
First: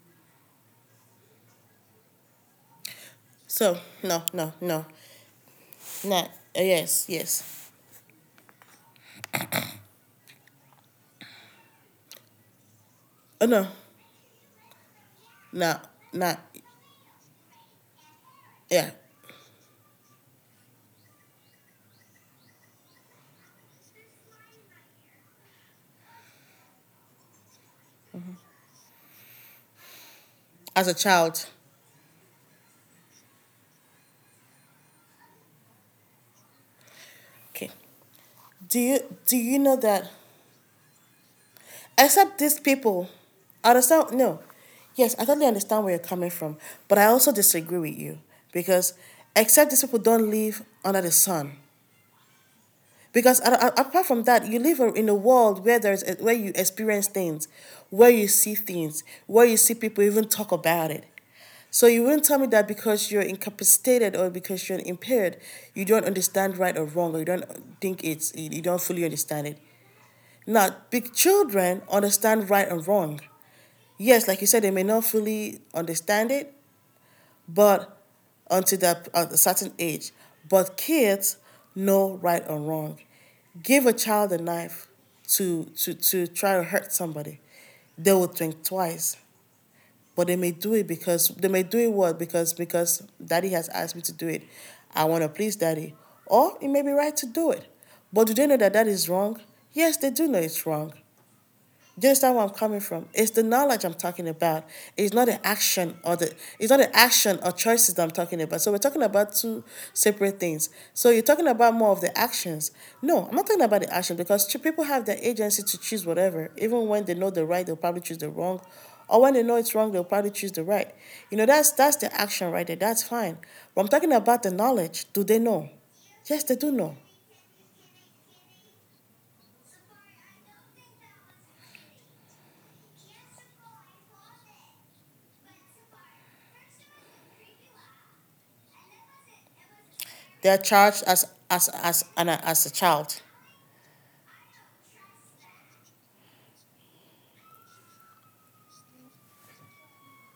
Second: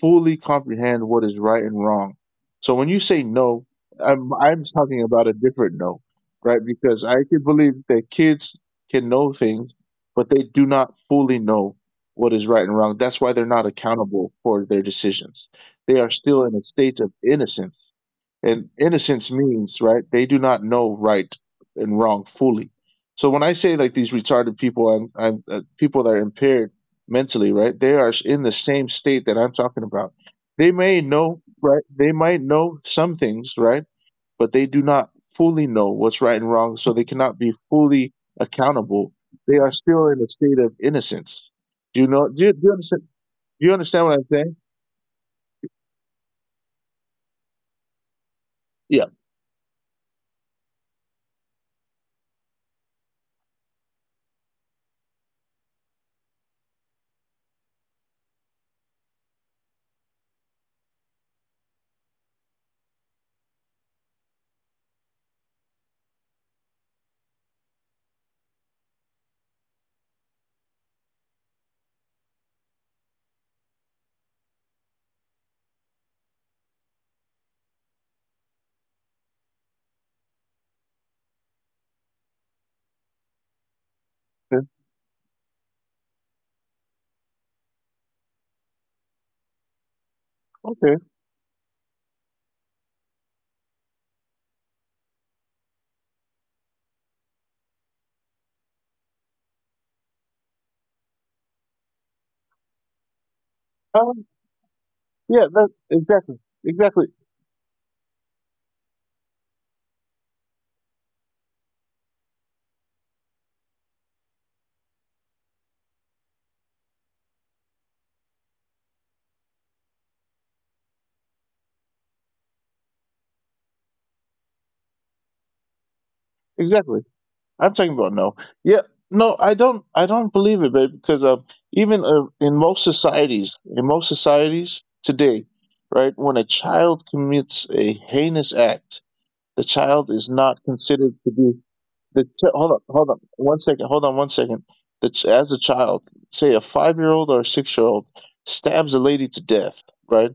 S2: fully comprehend what is right and wrong. So when you say no,
S1: So no, no,
S2: I'm just
S1: no.
S2: talking about a different no,
S1: Nah.
S2: right? Because
S1: Yes.
S2: I can
S1: Yes.
S2: believe that kids can know things, but they do not fully know what is right and wrong. That's why they're
S1: Oh
S2: not
S1: no.
S2: accountable for their decisions.
S1: Nah.
S2: They are
S1: Nah.
S2: still in a state of innocence, and
S1: Yeah.
S2: innocence means, right, they do not know right and wrong fully. So when I say like these retarded people, I'm people that are impaired mentally, right? They are in the same state that I'm talking about. They
S1: As a
S2: may know,
S1: child.
S2: right? They might know some things, right? But they do not fully know what's right and wrong, so they cannot be
S1: Okay.
S2: fully
S1: Do you
S2: accountable.
S1: do
S2: They
S1: you
S2: are
S1: know
S2: still
S1: that?
S2: in a state of innocence. Do you know?
S1: Except
S2: Do
S1: these
S2: you understand?
S1: people,
S2: Do you
S1: I
S2: understand
S1: understand.
S2: what I'm
S1: No.
S2: saying?
S1: Yes, I totally understand where you're coming from, but I also disagree with you because
S2: Yeah.
S1: except these people don't live under the sun. Because apart from that, you live in a world where there's where you experience things, where you see things, where you see people even talk about it. So you wouldn't tell me that because you're incapacitated or because you're impaired, you don't understand right or wrong, or you don't fully understand it. Now, big children understand right and wrong. Yes, like you said, they may not fully understand it, but until that at a certain age. But kids know right and wrong. Give a child a
S2: Okay.
S1: knife to try to hurt somebody, they will think twice. But they may do it
S2: Okay.
S1: because they may do it what because daddy has asked me to do it, I want to please daddy, or it may be right to do it. But do they know that that is wrong? Yes, they do know it's wrong. Do you understand where I'm coming from? It's the knowledge I'm
S2: Um,
S1: talking about. It's not
S2: yeah.
S1: the
S2: That,
S1: action or
S2: exactly.
S1: the it's not the
S2: Exactly.
S1: action or choices that I'm talking about. So we're talking about two separate things. So you're talking about more of the actions. No, I'm not talking about the action because people have the agency to choose whatever. Even when they know the right, they'll probably choose the wrong. Or when they know it's wrong, they'll probably choose the right. You know, that's the action right there. That's fine. But I'm talking about the knowledge. Do they know? Yes, they do
S2: Exactly.
S1: know.
S2: I'm talking about no. Yeah, no, I don't. I don't believe it, babe. Because even in most societies today, right, when a child commits a heinous act, the child is
S1: They are
S2: not
S1: charged
S2: considered to be
S1: as
S2: the.
S1: an as a
S2: Hold on, hold
S1: child.
S2: on, one second. Hold on, one second. As a child, say a five-year-old or a six-year-old stabs a lady to death, right?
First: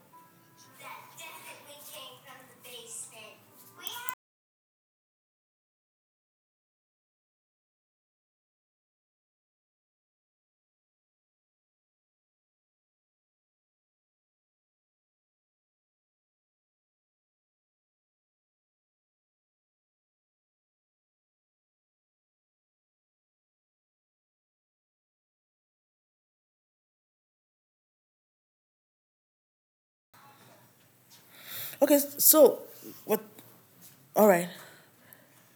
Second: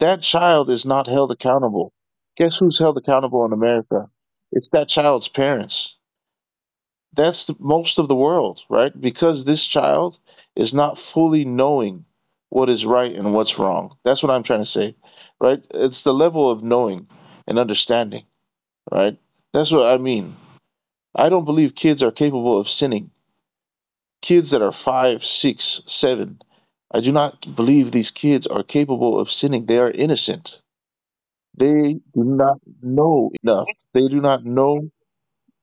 S2: That child is not held accountable. Guess who's held accountable in America? It's that child's parents. That's most of the world, right? Because this child is not fully knowing what is right and what's wrong. That's what I'm trying to say, right? It's the level of knowing and understanding, right? That's what I mean. I don't believe kids are capable of sinning. Kids that are five, six, seven, I do not believe these kids are capable of sinning. They are innocent. They
S1: Okay,
S2: do not
S1: so what?
S2: know enough. They do
S1: All
S2: not
S1: right.
S2: know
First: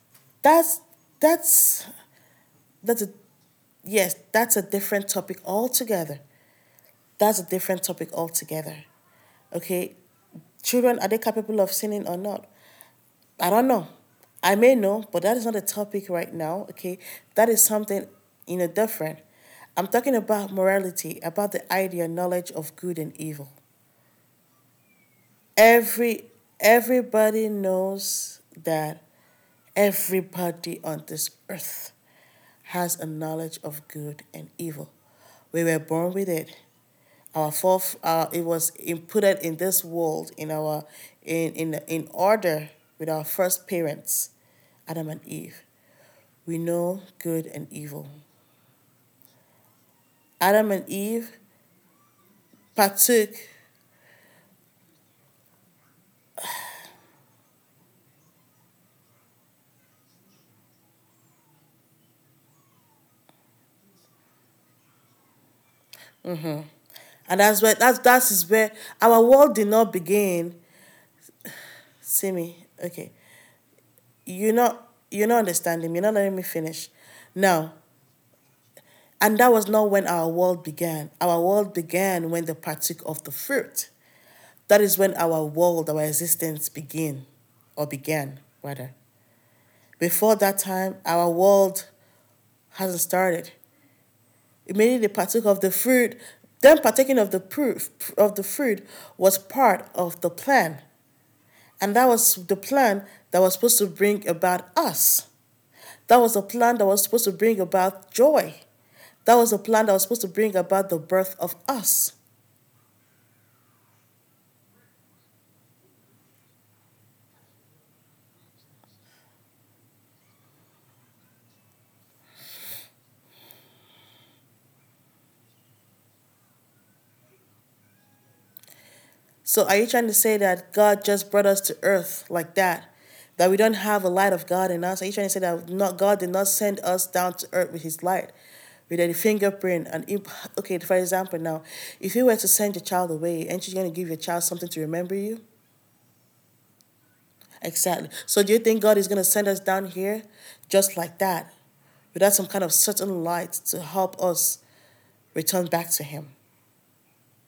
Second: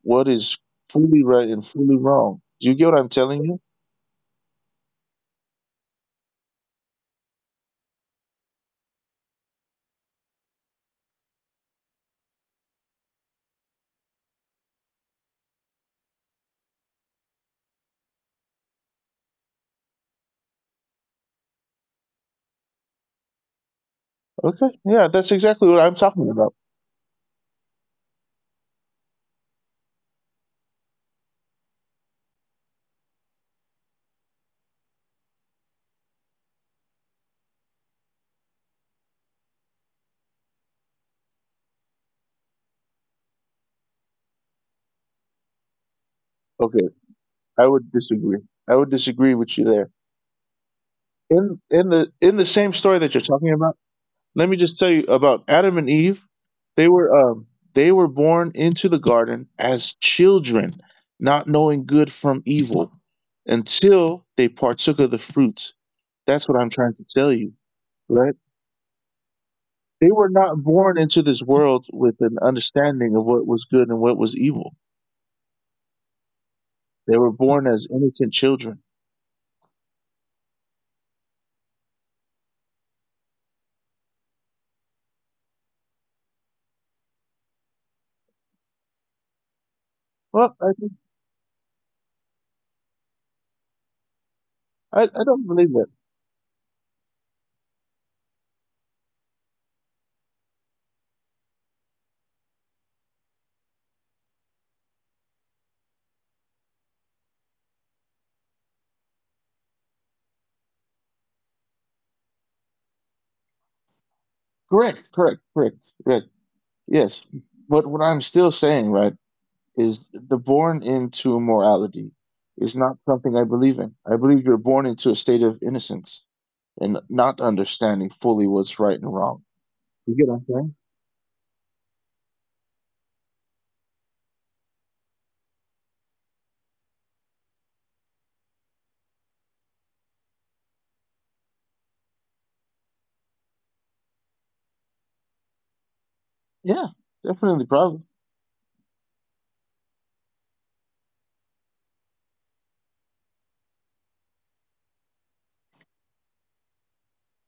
S2: what is
S1: That's
S2: fully right and
S1: that's
S2: fully wrong. Do you get what
S1: that's
S2: I'm
S1: a
S2: telling you?
S1: Yes, that's a different topic altogether. That's a different topic altogether. Okay? Children, are they capable of sinning or not? I don't know. I may know, but that is not a topic right now, okay? That is something, you know, different. I'm talking about morality, about the idea knowledge of good and evil.
S2: Okay. Yeah, that's exactly what I'm
S1: Every
S2: talking about.
S1: everybody knows that everybody on this earth has a knowledge of good and evil. We were born with it. Our fourth, it was inputted in this world in our in order with our first parents, Adam and Eve. We
S2: Okay.
S1: know good and
S2: I would
S1: evil.
S2: disagree. I would disagree with you there.
S1: Adam and Eve
S2: In the same story that you're
S1: partook,
S2: talking about, let me just tell you about Adam and Eve. They were um they were born into the garden as children, not knowing good from evil until they partook of the fruit. That's what I'm trying to tell
S1: and
S2: you,
S1: that
S2: right?
S1: is where our world did not
S2: They were
S1: begin.
S2: not born into this world with
S1: See
S2: an
S1: me, okay?
S2: understanding of what was good and what was
S1: You're
S2: evil.
S1: not you're not understanding me. You're not letting me finish.
S2: They were born
S1: Now,
S2: as innocent children.
S1: and that was not when our world began. Our world began when they partook of the fruit. That is when our world, our existence begin, or began, rather. Before
S2: Well,
S1: that
S2: I think
S1: time, our world hasn't started. Immediately they
S2: I don't
S1: partook of
S2: believe
S1: the
S2: that.
S1: fruit. Them partaking of the fruit was part of the plan. And that was the plan that was supposed to bring about us. That was a plan that was supposed to bring about joy. That was a plan that was supposed to bring about the birth of us.
S2: Correct, correct, correct, correct. Yes. But what I'm still saying, right, is the born into morality is not something I believe in. I believe you're born into a state of innocence and not understanding fully what's right and wrong.
S1: So are you trying
S2: You
S1: to
S2: get what
S1: say
S2: I'm
S1: that
S2: saying?
S1: God just brought us to earth like that? That we don't have a light of God in us? Are you trying to say that not God did not send us down to earth with his light? With a fingerprint and imp- Okay, for example now, if you were to send your child away, ain't you gonna give your child something to remember you?
S2: Yeah, definitely, probably.
S1: Exactly. So do you think God is gonna send us down here just like that? Without some kind of certain light to help us return back to him?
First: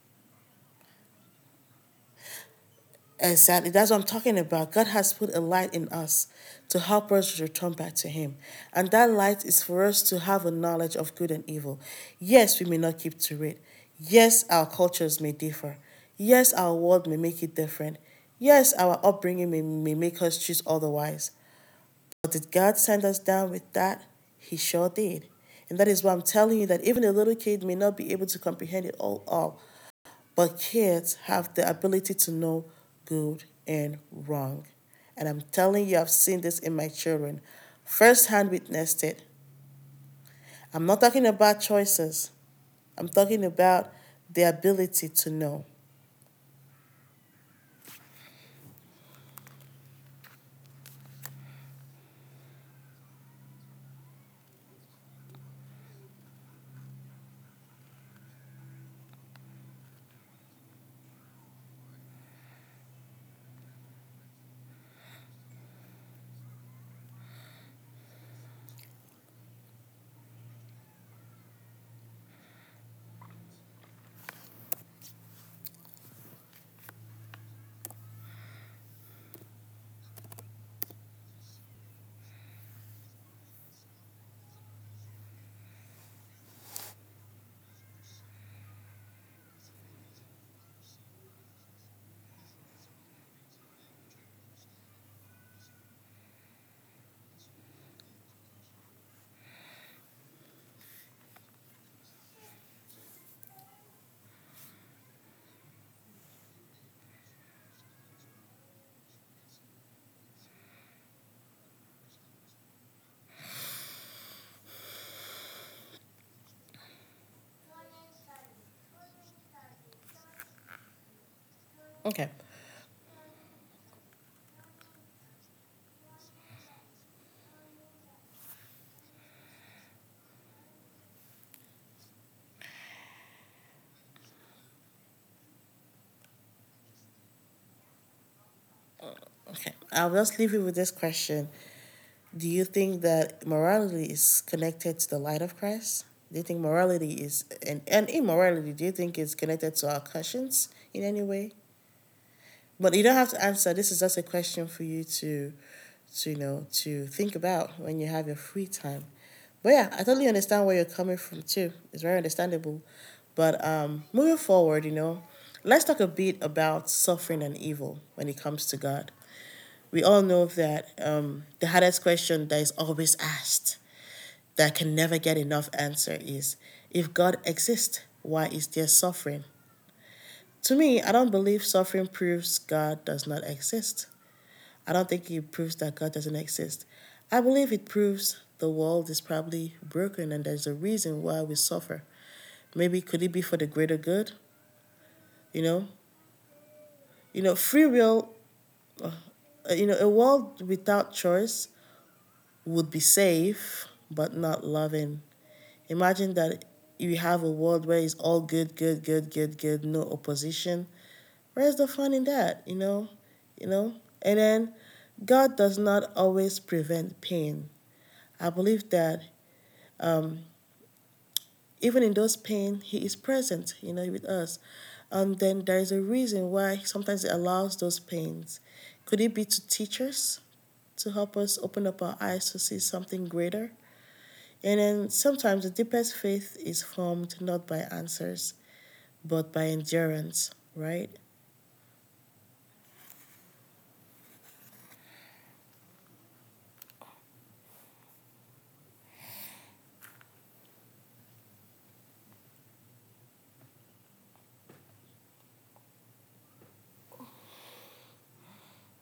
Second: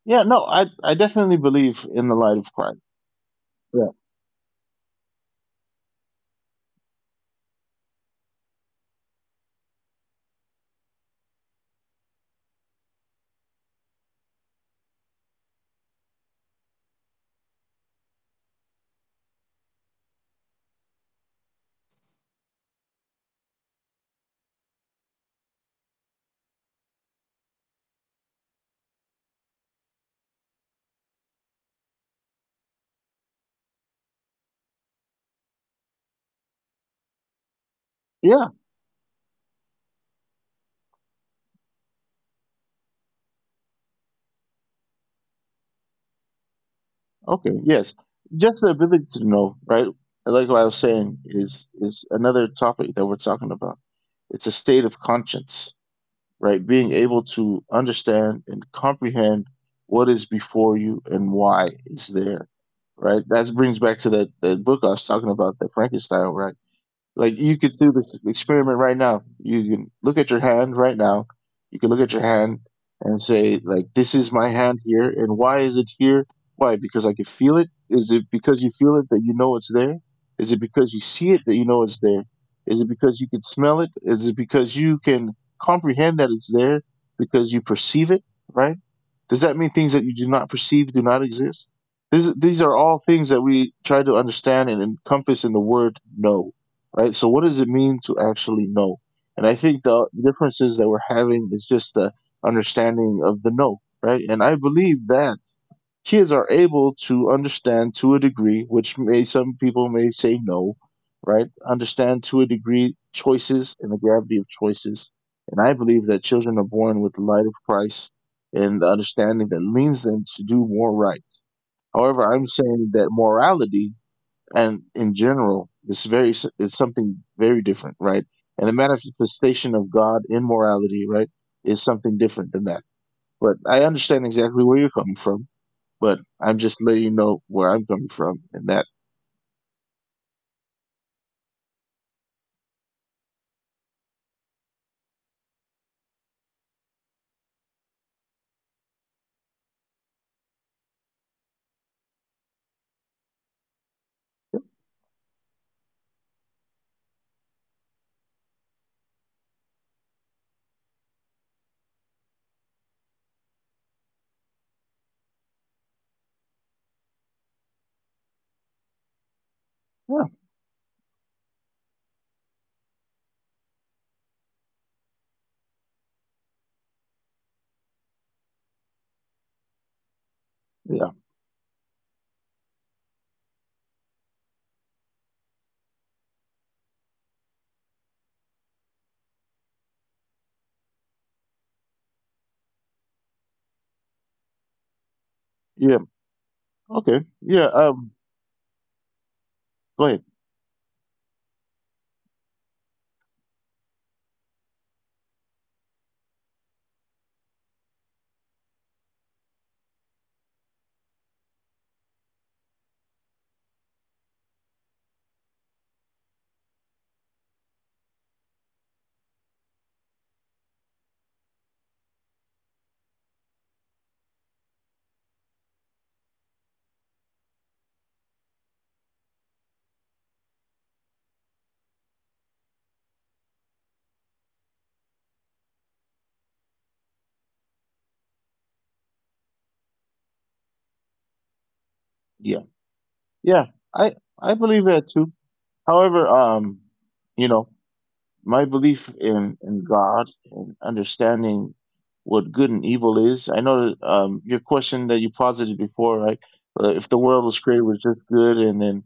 S2: Yeah, no, I definitely believe in the light of Christ.
S1: Exactly.
S2: Yeah.
S1: That's what I'm talking about. God has put a light in us to help us return back to Him. And that light is for us to have a knowledge of good and evil. Yes, we may not keep to it. Yes, our cultures may differ. Yes, our world may make it different. Yes, our upbringing may make us choose otherwise. But did God send us down with that? He sure did. And that is why I'm telling you that even a little kid may not be able to comprehend it all, but kids have the ability to know good and wrong. And I'm telling you, I've seen this in my children.
S2: Yeah,
S1: First-hand witnessed it. I'm not talking about choices. I'm talking about the ability to know.
S2: okay, yes. Just the ability to know, right? What I was saying is another topic that we're talking about. It's a state of conscience, right? Being able to understand and comprehend what is before you and why it's there, right? That brings back to that book I was talking about, the Frankenstein, right? Like you could do this experiment right now. You can look at your hand right now. You can look at your hand and say, like, this is my hand here. And why is it here? Why? Because I can feel it? Is it because you feel it that you know it's there? Is it because you see it that you know it's there? Is it because you can smell it? Is it because you can comprehend that it's there because you perceive it, right? Does that mean things that you do not perceive do not exist? These are all things that we try to understand and encompass in the word no, right? So what does it mean to actually know? And I think the differences that we're having is just the understanding of the know, right? And I believe that kids are able to understand to a degree, which may some people may say no, right? Understand to a degree choices and the gravity of choices. And I believe that children are born with the light of Christ and the understanding that leads them to do more right. However,
S1: Okay.
S2: I'm saying that morality and in general it's something very different, right? And the manifestation of God in morality, right, is something different than that, but I understand exactly where you're coming from, but I'm just letting you know where I'm coming from in that.
S1: Okay, I'll just leave you with this question. Do you think that morality is connected to the light of Christ? Do you think morality is and immorality, do you think it's connected to our conscience in any way? But you don't have to answer. This is just a question for you to you know, to think about when you have your free time. But yeah, I totally understand where you're coming from too. It's very understandable. But moving forward, you know, let's talk a bit about suffering and evil when it comes to God. We all
S2: Yeah,
S1: know that the hardest question that is always asked, that can never get enough answer, is if God exists, why is there suffering? To me,
S2: yeah,
S1: I don't believe suffering proves God does not exist. I don't think it proves that God doesn't exist. I believe it proves the world is probably broken and there's a reason why we suffer. Maybe could it be for the greater good? You know,
S2: yeah. Okay, yeah.
S1: Free will. uh, You know,
S2: Go
S1: a
S2: ahead.
S1: world without choice would be safe but not loving. Imagine that you have a world where it's all good, good, good, good, good, no opposition. Where's the fun in that? You know. And then God does not always prevent pain. I believe that um, even in those pain, He is present, you know, with us. And then there is a reason why sometimes He allows those pains. Could it be to teach us, to help us open up our eyes to see something greater? And then sometimes the deepest faith is formed not by answers, but by endurance, right?
S2: Yeah, yeah, i I believe that too. However, you know, my belief in God and understanding what good and evil is. I know, your question that you posited before, right? If the world was created was just good, and then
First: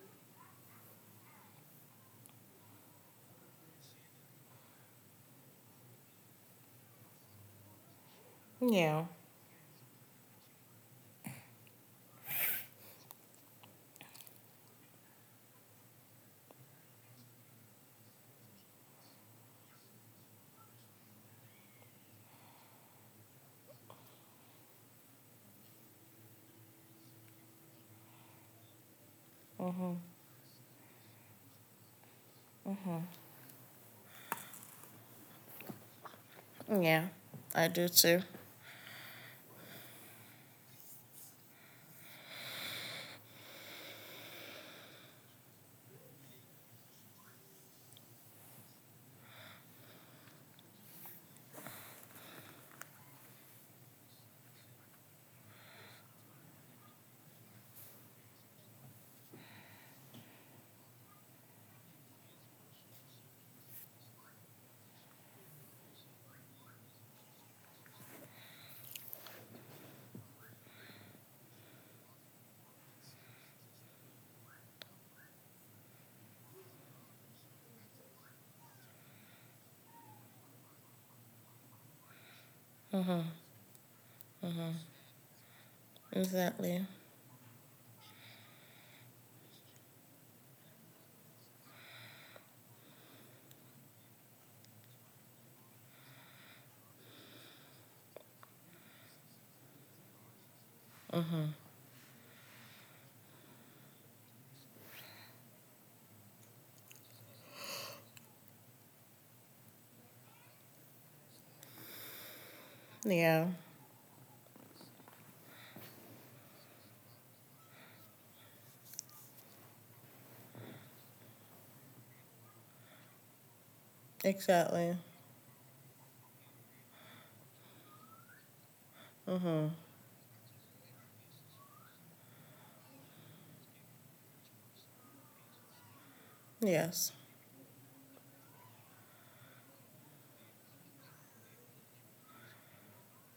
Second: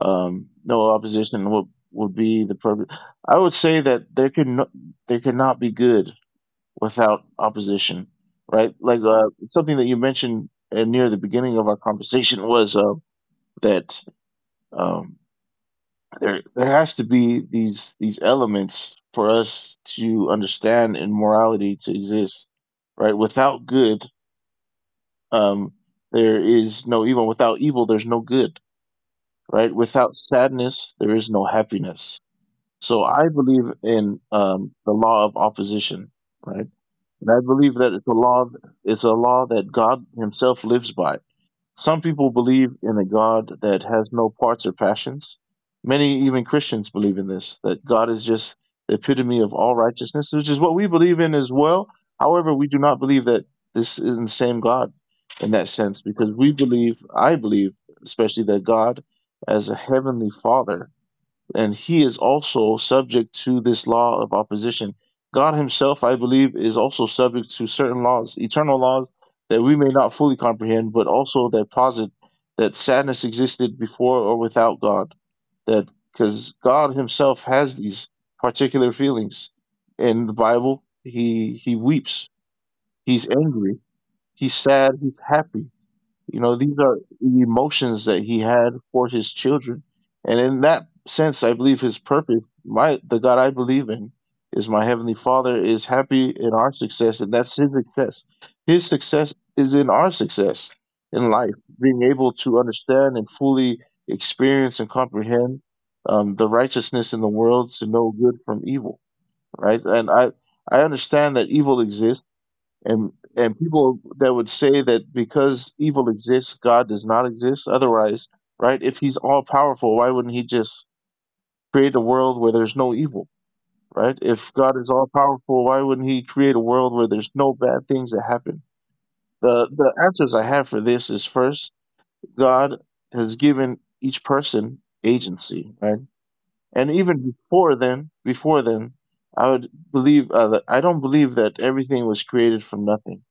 S2: no opposition, what would be the purpose? I would say that there could not be good without opposition, right? Like
S1: Yeah.
S2: something that you mentioned near the beginning of our conversation was that. Um, there has to be these elements for us to understand and morality to exist, right? Without good, um there is no evil. Without evil, there's no good, right? Without sadness there is no happiness. So I believe in the law of opposition, right?
S1: Yeah,
S2: And I
S1: I
S2: believe
S1: do
S2: that it's a
S1: too.
S2: law, it's a law that God Himself lives by. Some people believe in a God that has no parts or passions. Many, even Christians, believe in this, that God is just the epitome of all righteousness, which is what we believe in as well. However, we do not believe that this is the same God in that sense, because we believe, I believe especially, that God as a heavenly father and He is also subject to this law of opposition. God Himself, I believe, is also subject to certain laws, eternal laws that we may not fully comprehend, but also that posit that sadness existed before or without God. That because God Himself has these particular feelings in the Bible, He weeps,
S1: Mm-hmm.
S2: He's angry, He's sad, He's happy. You know, these
S1: Exactly.
S2: are the emotions that He had for His children. And in that sense, I believe His purpose, my the God I believe in is my heavenly Father, is happy in our success and that's His success. His success is in our success in
S1: Mm-hmm.
S2: life, being able to understand and fully experience and comprehend the righteousness in the world, to know good from evil, right? And I understand that evil exists, and
S1: Yeah,
S2: and people that would say that because evil exists, God does not exist. Otherwise, right? If He's all powerful, why wouldn't He just create a world where there's no evil, right? If God
S1: exactly.
S2: is all powerful, why wouldn't He create a world where there's no bad things that happen?
S1: Mm-hmm.
S2: The answers I have for this is first, God has given each person agency, right? And
S1: Yes.
S2: even before then, I would believe that I don't believe that everything was created from nothing.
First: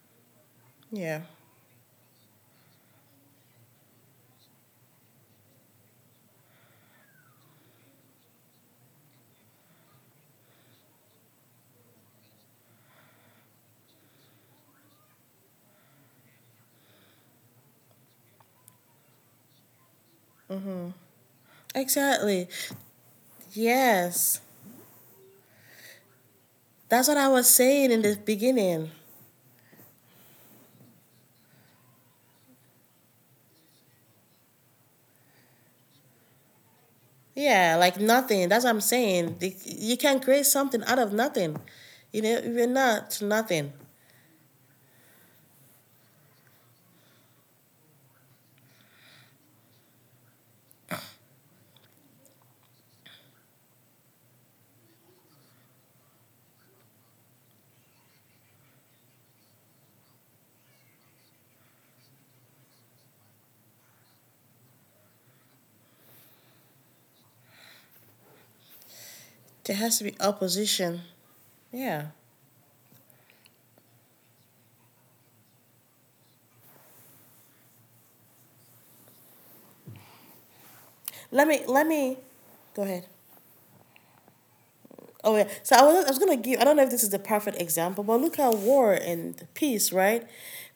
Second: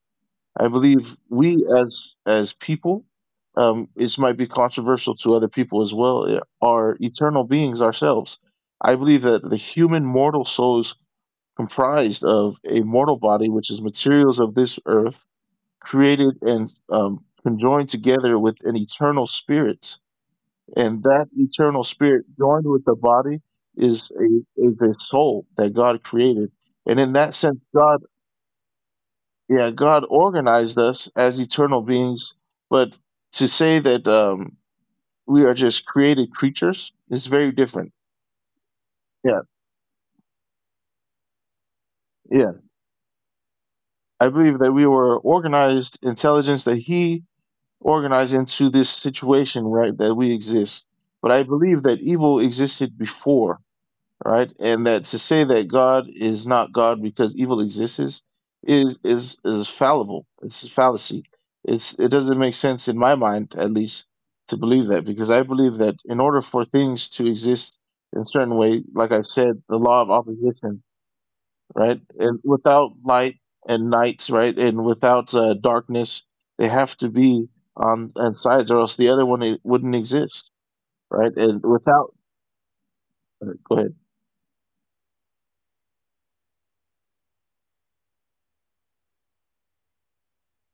S2: I believe
S1: Yeah.
S2: we as people, this might be controversial to other people as well, are eternal beings ourselves. I believe that the human mortal soul is comprised of a mortal body, which is materials of this earth, created and conjoined together with an eternal spirit, and that eternal spirit
S1: Exactly.
S2: joined with the body is a
S1: Yes.
S2: is a soul that God created, and
S1: That's
S2: in
S1: what I
S2: that
S1: was
S2: sense,
S1: saying
S2: God,
S1: in the beginning.
S2: yeah, God organized us as eternal beings, but to say that we are just created creatures is very
S1: Yeah,
S2: different.
S1: like nothing. That's what I'm saying.
S2: Yeah,
S1: You can create something out of nothing. You know, if
S2: yeah.
S1: you're not nothing,
S2: I believe that we were organized intelligence that He organized into this situation, right, that we exist. But I believe that evil existed before, right? And that to say that God is not God because evil exists is fallible. It's a fallacy. It doesn't make sense in my mind, at least, to believe that, because I believe that in order for things to exist in a certain way, like I said, the
S1: there
S2: law
S1: has
S2: of
S1: to be
S2: opposition,
S1: opposition.
S2: right?
S1: Yeah.
S2: And without light and night, right, and without darkness, they have to be on and sides, or else the other one it wouldn't exist, right?
S1: Let
S2: And
S1: me, let
S2: without,
S1: me, Go ahead.
S2: go ahead.
S1: Oh yeah. So I was gonna give, I don't know if this is the perfect example, but look at war and peace, right?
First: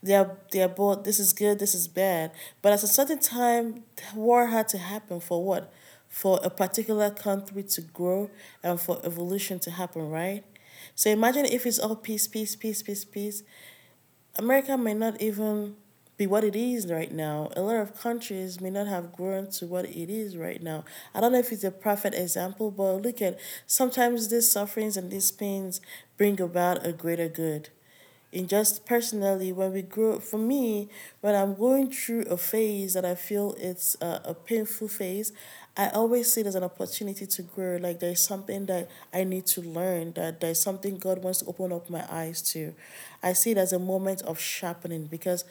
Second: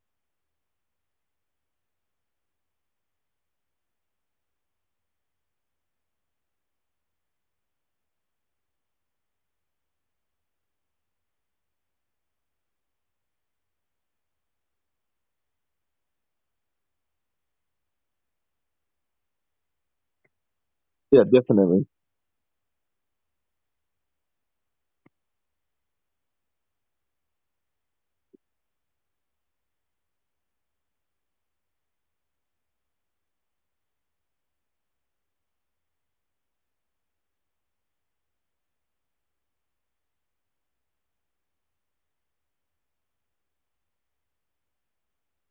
S1: They're both, this is good, this is bad. But at a certain time war had to happen for what? For a particular country to grow and for evolution to happen, right? So imagine if it's all peace, peace, peace, peace, peace. America may not even be what it is right now. A lot of countries may not have grown to what it is right now. I
S2: Yeah,
S1: don't know if it's a
S2: definitely.
S1: perfect example, but look at, sometimes these sufferings and these pains bring about a greater good. In just personally when we grow, for me, when I'm going through a phase that I feel it's a painful phase, I always see it as an opportunity to grow, like there's something that I need to learn, that there's something God wants to open up my eyes to. I see it as a moment of sharpening because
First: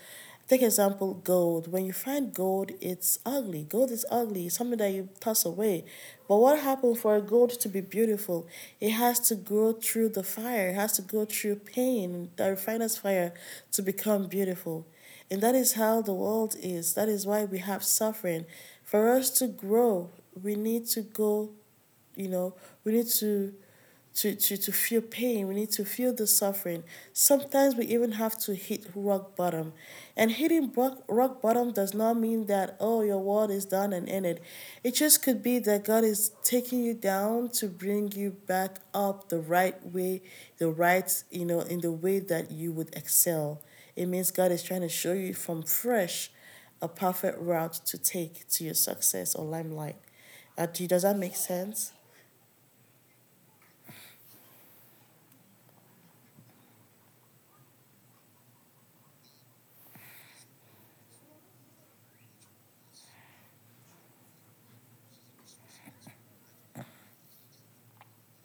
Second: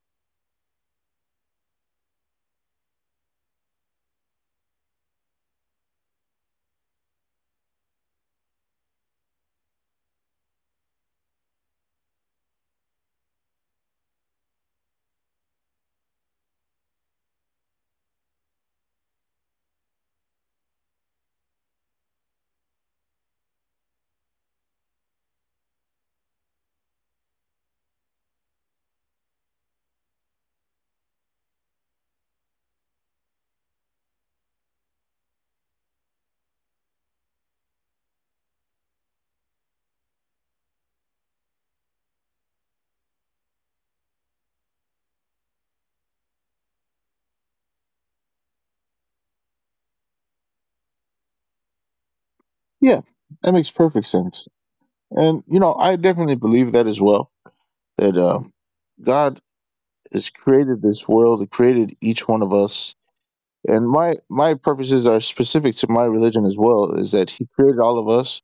S1: take example gold: when you find gold, it's ugly. Gold is ugly, it's something that you toss away. But what happened for gold to be beautiful? It has to go through the fire, it has to go through pain, the refiner's fire, to become beautiful. And that is how the world is. That is why we have suffering. For us to grow, we need to go, you know, we need to to feel pain. We need to feel the suffering. Sometimes we even have to hit rock bottom. And hitting rock bottom does not mean that, oh, your world is done and ended. It just could be that God is taking you down to bring you back up the right way, the right, you know, in the way that you would excel. It means God is trying to show you from fresh a perfect route to take to your success or limelight. Does that make sense?
S2: Yeah, that makes perfect sense. And you know, I definitely believe that as well. That God has created this world, He created each one of us. And my purposes are specific to my religion as well. Is that He created all of us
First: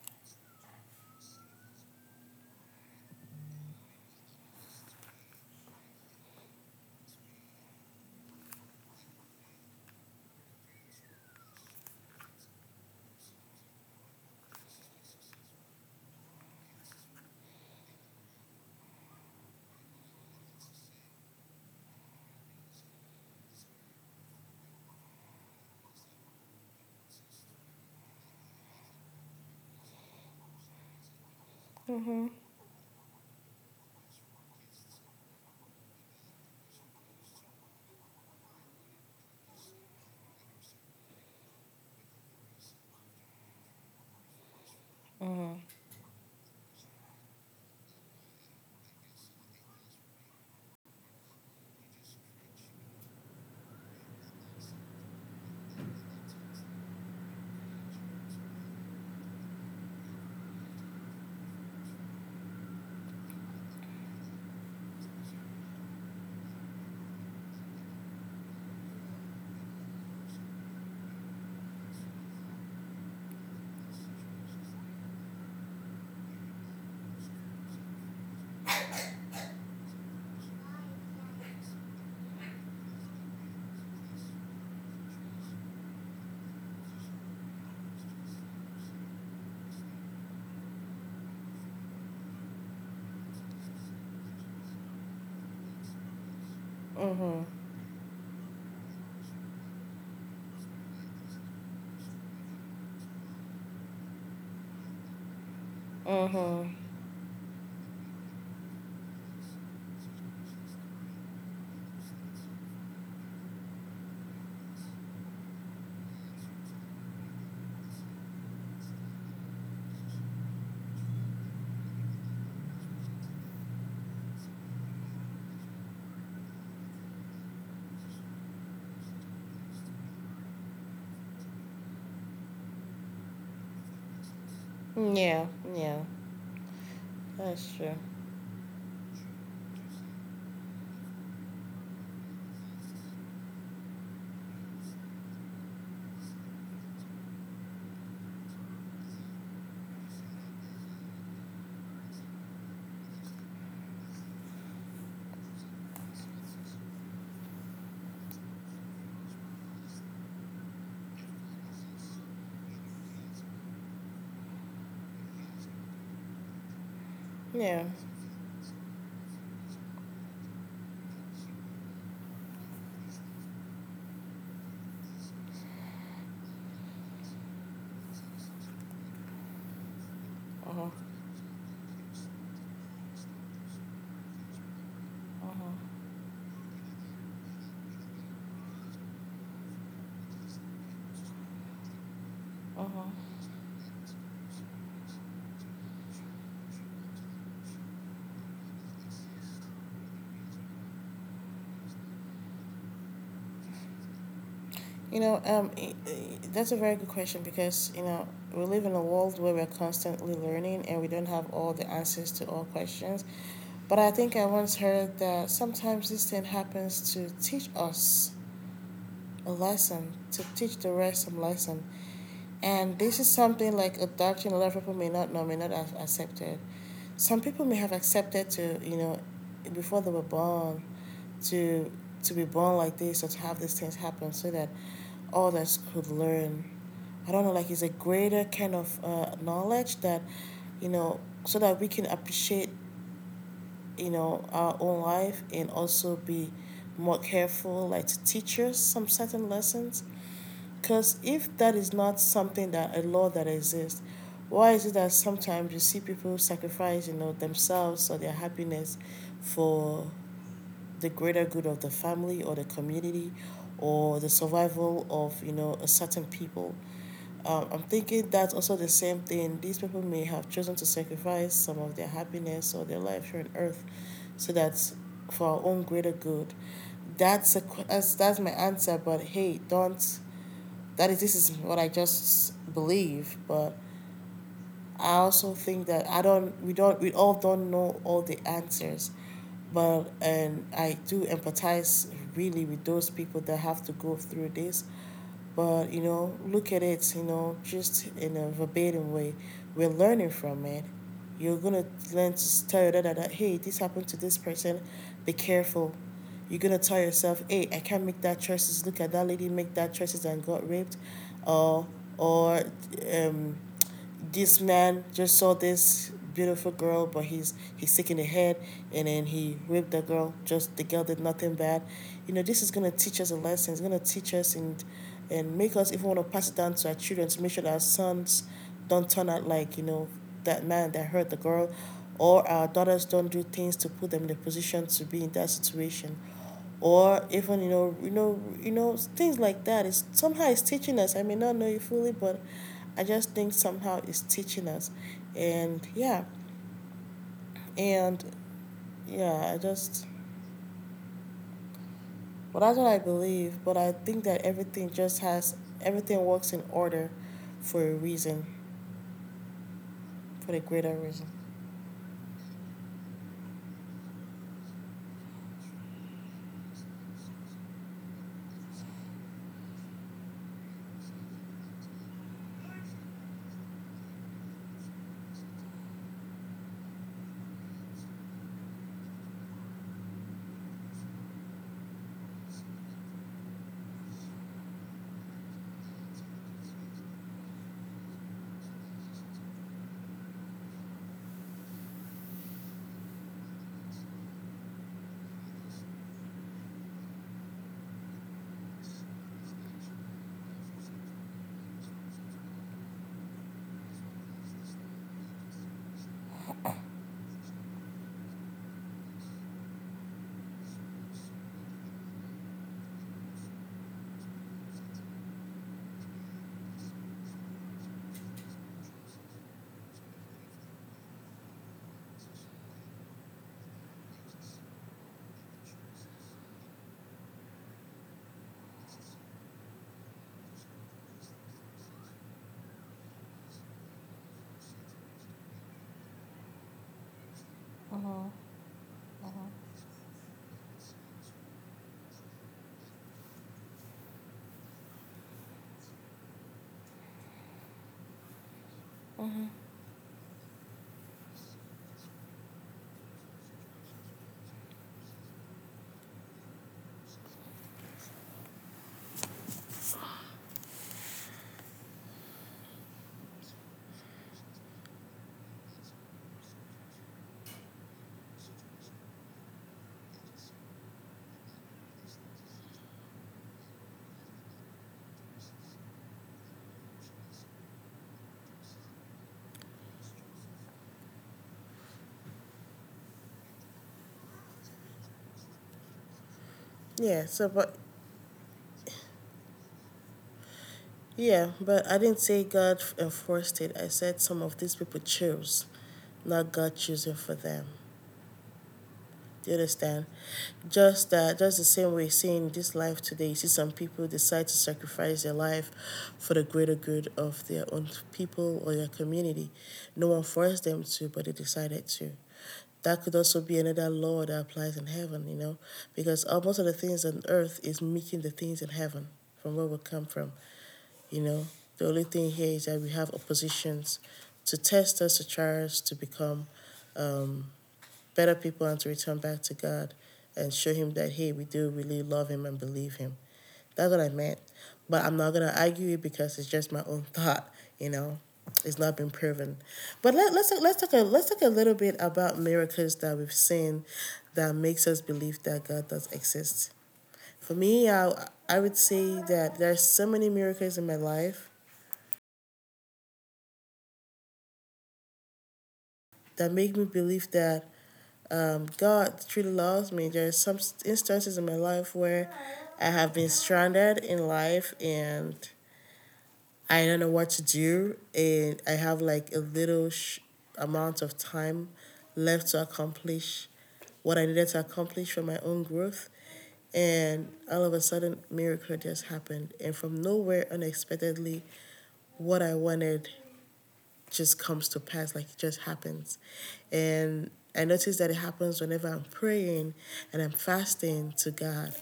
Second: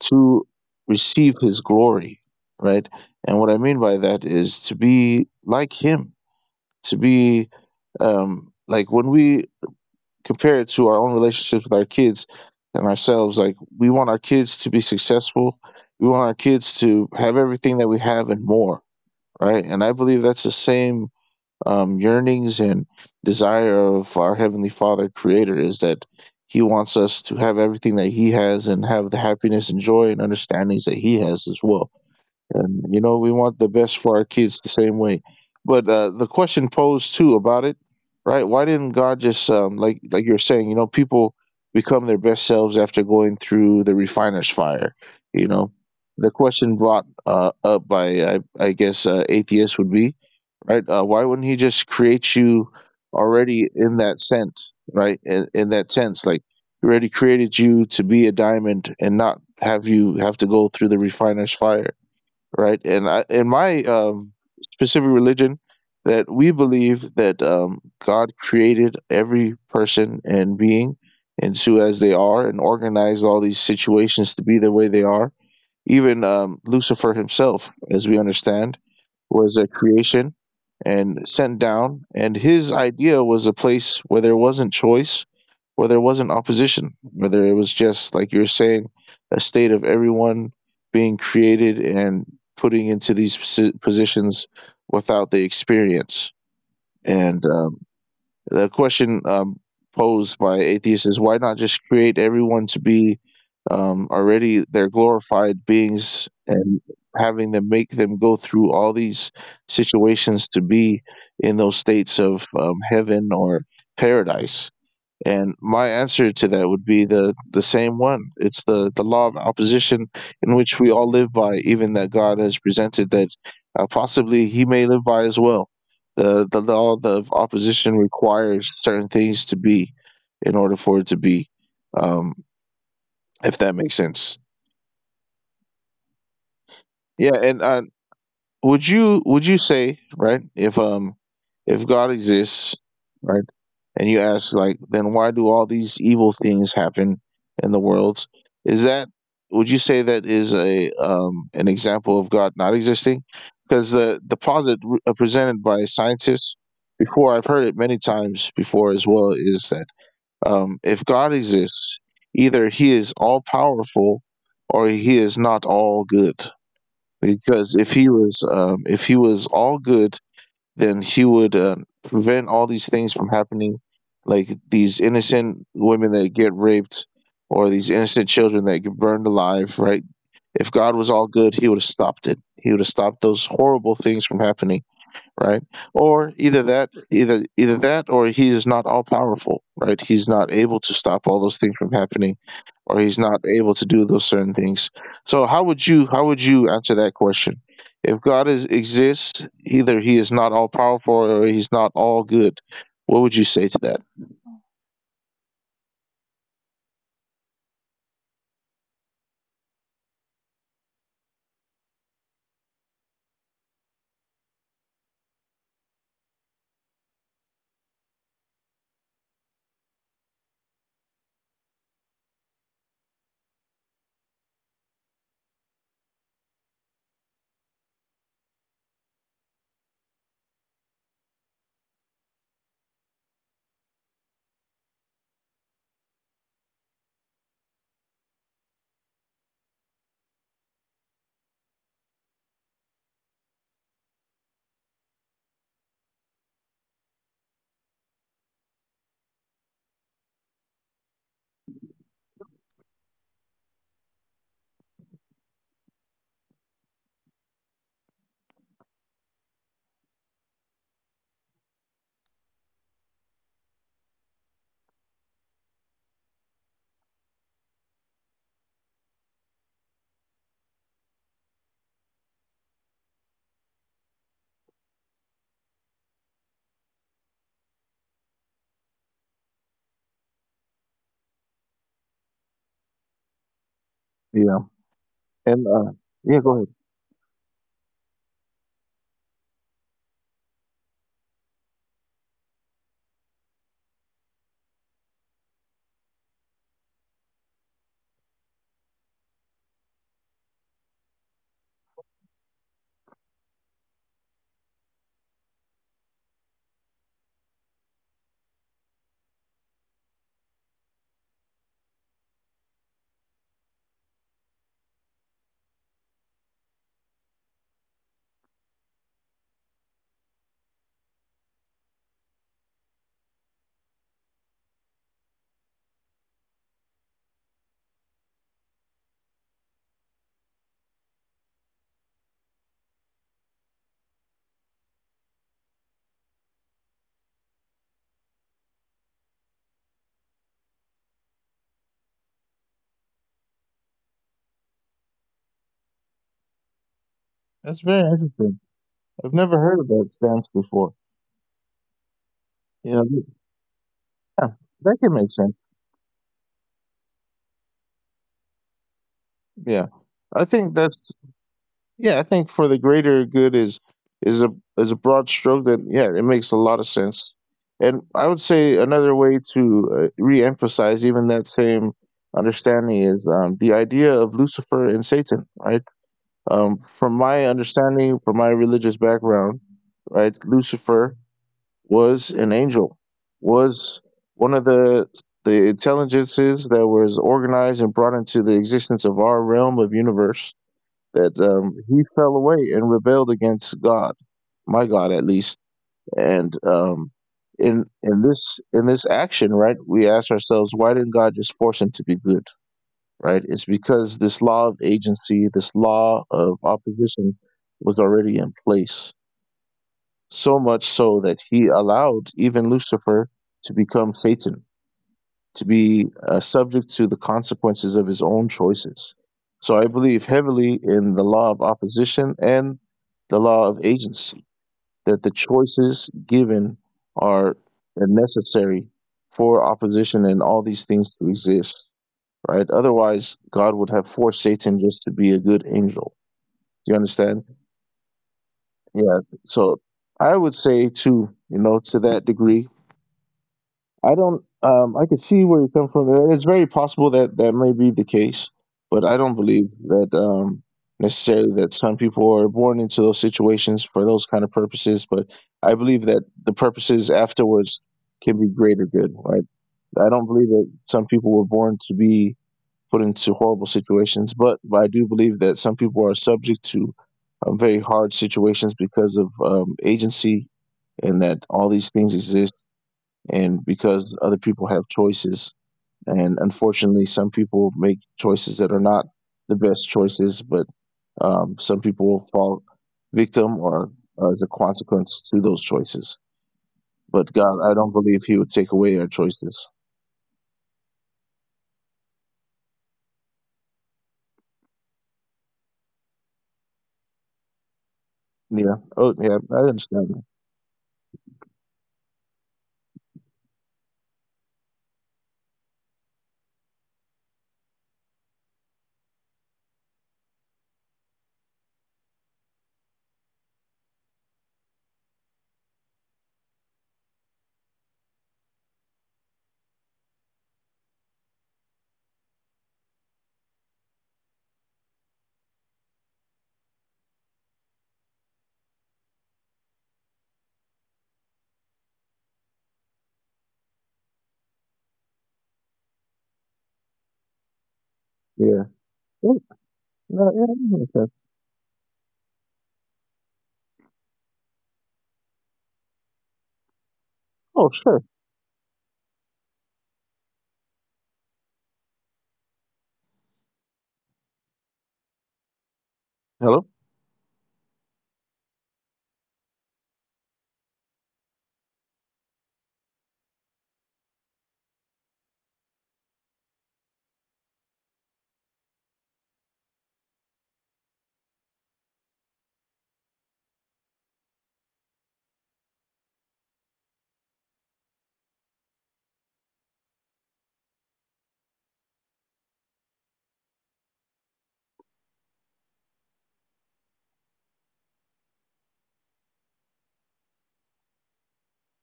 S2: to receive His glory, right? And what I mean by that is to be like Him, to be like when we compare it to our own relationship with our kids and ourselves. Like we want our kids to be successful. We want our kids to have everything that we have and more, right? And I believe that's the same yearnings and desire of our heavenly Father, Creator, is that He wants us to have everything that He has and have the happiness and joy and understandings that He has as well. And you know, we want the best for our kids the same way. But the question posed too about it, right? Why didn't God just like you're saying, you know, people become their best selves after going through the refiner's fire, you
S1: Mm-hmm.
S2: know. The question brought up by I guess atheists would be, right, why wouldn't He just create you already in that sense, right? In that sense, like He already created you to be a diamond and not have you have to go through the refiner's fire, right? And I, in my specific religion, that we believe that God created every person and being into as they are, and organized all these situations to be the way they are, even Lucifer himself, as we understand, was a creation and sent down. And his idea was a place where there wasn't choice, where there wasn't opposition, whether it was just, like you're saying, a state of everyone being created and putting into positions without the experience. And the question posed by atheists is why not just create everyone to be already their glorified beings and
S1: Mm-hmm.
S2: having them make them go through all these situations to be in those states of heaven or paradise. And my answer to that would be the same one. It's the law of opposition in which we all live by, even that God has presented that possibly He may live by as well. The law of opposition requires certain things to be in order for it to be, um, if that makes sense.
S1: Yeah, yeah,
S2: Yeah, and
S1: that's true.
S2: would you say, right, if God exists, right? And you ask, like, then why do all these evil things happen in the world, is that, would you say that is a, an example of God not existing? Because the posit presented by scientists before, I've heard it many times before as well, is that if God exists, either He is all powerful or He is not all good. Because
S1: Yeah.
S2: if He was if He was all good then He would prevent all these things from happening, like these innocent women that get raped or these innocent children that get burned alive, right? If
S1: Uh huh.
S2: God was all good, He would have stopped it. He would have stopped those horrible things from happening,
S1: Uh
S2: right?
S1: huh.
S2: Or either that, either that or He is not all powerful, right? He's not able to stop all those things from happening,
S1: Uh
S2: or He's
S1: huh.
S2: not able to do those certain things. So how would you, how would you answer that question? If God is exists, either He is not all powerful or He's not all good. What would you say to that?
S1: You know, that's a very good question because, you know, we live in a world where we're constantly learning and we don't have all the answers to all questions. But I think I once heard that sometimes this thing happens to teach us a lesson, to teach the rest some lesson. And this is something like a doctrine a lot of people may not know, may not have accepted. Some people may have accepted to, you know, before they were born, to to be born like this or to have these things happen so that others could learn. I don't know, like it's a greater kind of knowledge that, you know, so that we can appreciate, you know, our own life and also be more careful, like to teach us some certain lessons, because if that is not something that a law that exists, why is it that sometimes you see people sacrifice, you know, themselves or their happiness for the greater good of the family or the community or the survival of, you know, a certain people? I'm thinking that's also the same thing. These people may have chosen to sacrifice some of their happiness or their life here on earth so that's for our own greater good. That's, a, that's my answer, but hey, don't that is this is what I just believe. But
S2: Yeah,
S1: I also
S2: and
S1: think that I
S2: yeah, go ahead.
S1: don't we all don't know all the answers, but and I do empathize really with those people that have to go through this. But you know, look at it, you know, just in a verbatim way. We're learning from it. You're gonna learn to tell your dad that, hey, this happened to this person, be careful. You're gonna tell yourself, hey, I can't make that choices. Look at that lady make that choices and got raped, or or um, this man just saw this beautiful girl, but he's taking the head, and then he raped the girl. Just the girl did nothing bad. You know, this is gonna teach us a lesson. It's gonna teach us and make us even want to pass it down to our children to make sure that our sons don't turn out like, you know, that man that hurt the girl, or our daughters don't do things to put them in a position to be in that situation, or even, you know, things like that. That is, somehow it's teaching us. I may not know you fully, but I just think somehow it's teaching us. And yeah,
S2: That's very
S1: and
S2: interesting. I've
S1: yeah, I
S2: never heard of
S1: just,
S2: that stance before.
S1: well, that's what I
S2: Yeah,
S1: believe, but I think that
S2: yeah,
S1: everything
S2: that can
S1: just
S2: make sense.
S1: has, everything works in order for a reason,
S2: Yeah, I
S1: for the
S2: think
S1: greater
S2: that's,
S1: reason.
S2: yeah, I think for the greater good is a is a broad stroke that, yeah, it makes a lot of sense. And I would say another way to re-emphasize even that same understanding is the idea of Lucifer and Satan, right? From my understanding, from my religious background, right, Lucifer was an angel, was one of the intelligences that was organized and brought into the existence of our realm of universe, that he fell away and rebelled against God, my God at least. And in this action, right, we ask ourselves, why didn't God just force him to be good? Right? It's because this law of agency, this law of opposition, was already in place. So much so that He allowed even Lucifer to become Satan, to be subject to the consequences of his own choices. So I believe heavily in the law of opposition and the law of agency, that the choices given are necessary for opposition and all these things to exist, right? Otherwise, God would have forced Satan just to be a good angel. Do you understand?
S1: Mm-hmm.
S2: Yeah. So
S1: Mm-hmm.
S2: I would say, too, you know, to that degree, I don't. I could see where you come from. And it's very possible that that may be the case, but I don't
S1: Mm-hmm.
S2: believe that necessarily that some people are born into those situations for those kind of purposes. But I believe that the purposes afterwards can be greater good. Right? I don't believe that some people were born to be put into horrible situations, but I do believe that some people are subject to very hard situations because of agency and that all these things exist and because other people have choices and unfortunately some people make choices that are not the best choices, but some people fall victim or as a consequence to those choices,
S1: Yeah,
S2: but
S1: so,
S2: God, I
S1: but
S2: don't believe He would take away our choices.
S1: yeah, but I didn't say God enforced it. I said some of these people chose, not God choosing for them.
S2: Yeah, oh yeah,
S1: Do you
S2: I
S1: understand?
S2: understand.
S1: Just that, just the same way, seeing this life today, you see some people decide to sacrifice their life for the greater good of their own people or your community. No one forced them to, but they decided to. That could also be another law that applies in heaven, you know, because almost all the things on earth is making the things in heaven from where we come from. You know, the only thing here is that we have oppositions to test us, to try us to become um, better people and to return back to God and show Him that, hey, we do really love Him and believe Him. That's what I meant. But I'm not going to argue it because it's just my own thought, you know.
S2: Yeah.
S1: It's not been
S2: Oh,
S1: proven. But
S2: no,
S1: let, let's
S2: yeah, that
S1: let's talk a,
S2: makes sense.
S1: let's talk a little bit about miracles that we've seen that makes us believe that God does exist. For
S2: Oh,
S1: me,
S2: sure.
S1: I would say that there's so many miracles in my life that
S2: Hello.
S1: make me believe that God truly loves me. There are some instances in my life where I have been stranded in life and I don't know what to do, and I have like a little amount of time left to accomplish what I needed to accomplish for my own growth. And all of a sudden, miracle just happened. And from nowhere, unexpectedly, what I wanted just comes to pass, like it just happens. And I notice that it happens whenever I'm praying and I'm fasting to God.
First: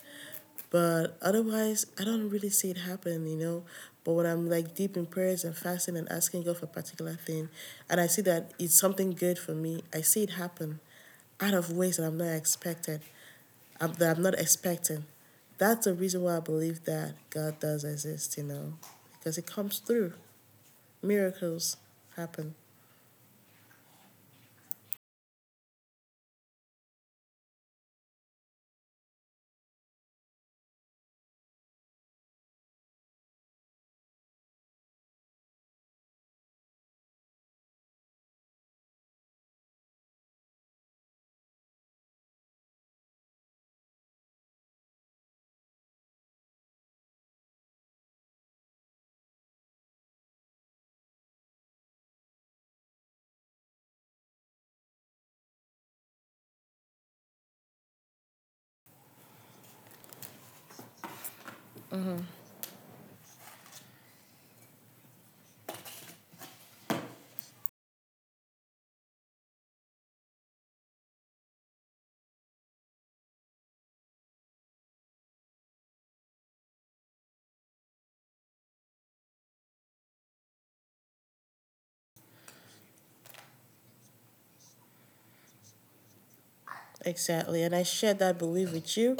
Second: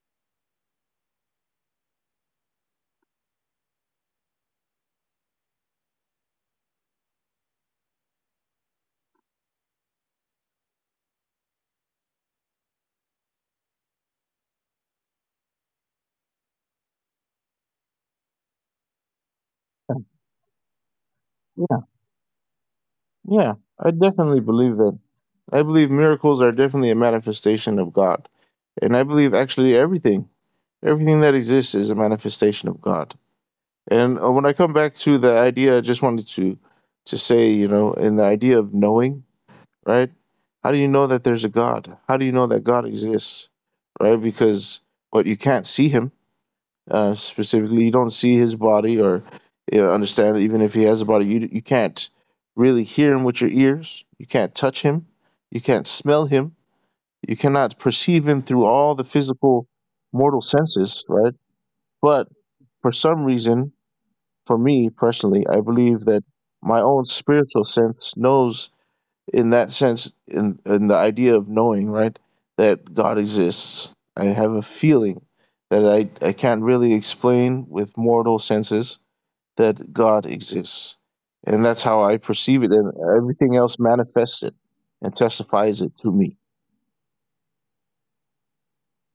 S1: But otherwise, I don't really see it happen, you know. But when I'm like deep in prayers and fasting and asking God for a particular thing, and I see that it's something good for me, I see it happen out of ways that I'm not expected, that I'm not expecting. That's the reason why I believe that God does exist, you know, because it comes through. Miracles
S2: Yeah,
S1: happen.
S2: yeah, I definitely believe that. I believe miracles are definitely a manifestation of God. And I believe actually everything, everything that exists is a manifestation of God. And when I come back to the idea, I just wanted to say, you know, in the idea of knowing, right? How do you know that there's a God? How do you know that God exists, right? Because but you can't see Him specifically. You don't see His body or, you know, understand it. Even if He has a body, you can't really hear Him with your ears. You can't touch Him. You can't smell Him. You cannot perceive Him through all the physical mortal senses, right? But for some reason, for me personally, I believe that my own spiritual sense knows in that sense, in the idea of knowing, right, that God exists. I have a feeling that I can't really explain with mortal senses, that God exists. And that's how I perceive it, and everything else manifests it and testifies it to me.
S1: Exactly. And I share that belief with you.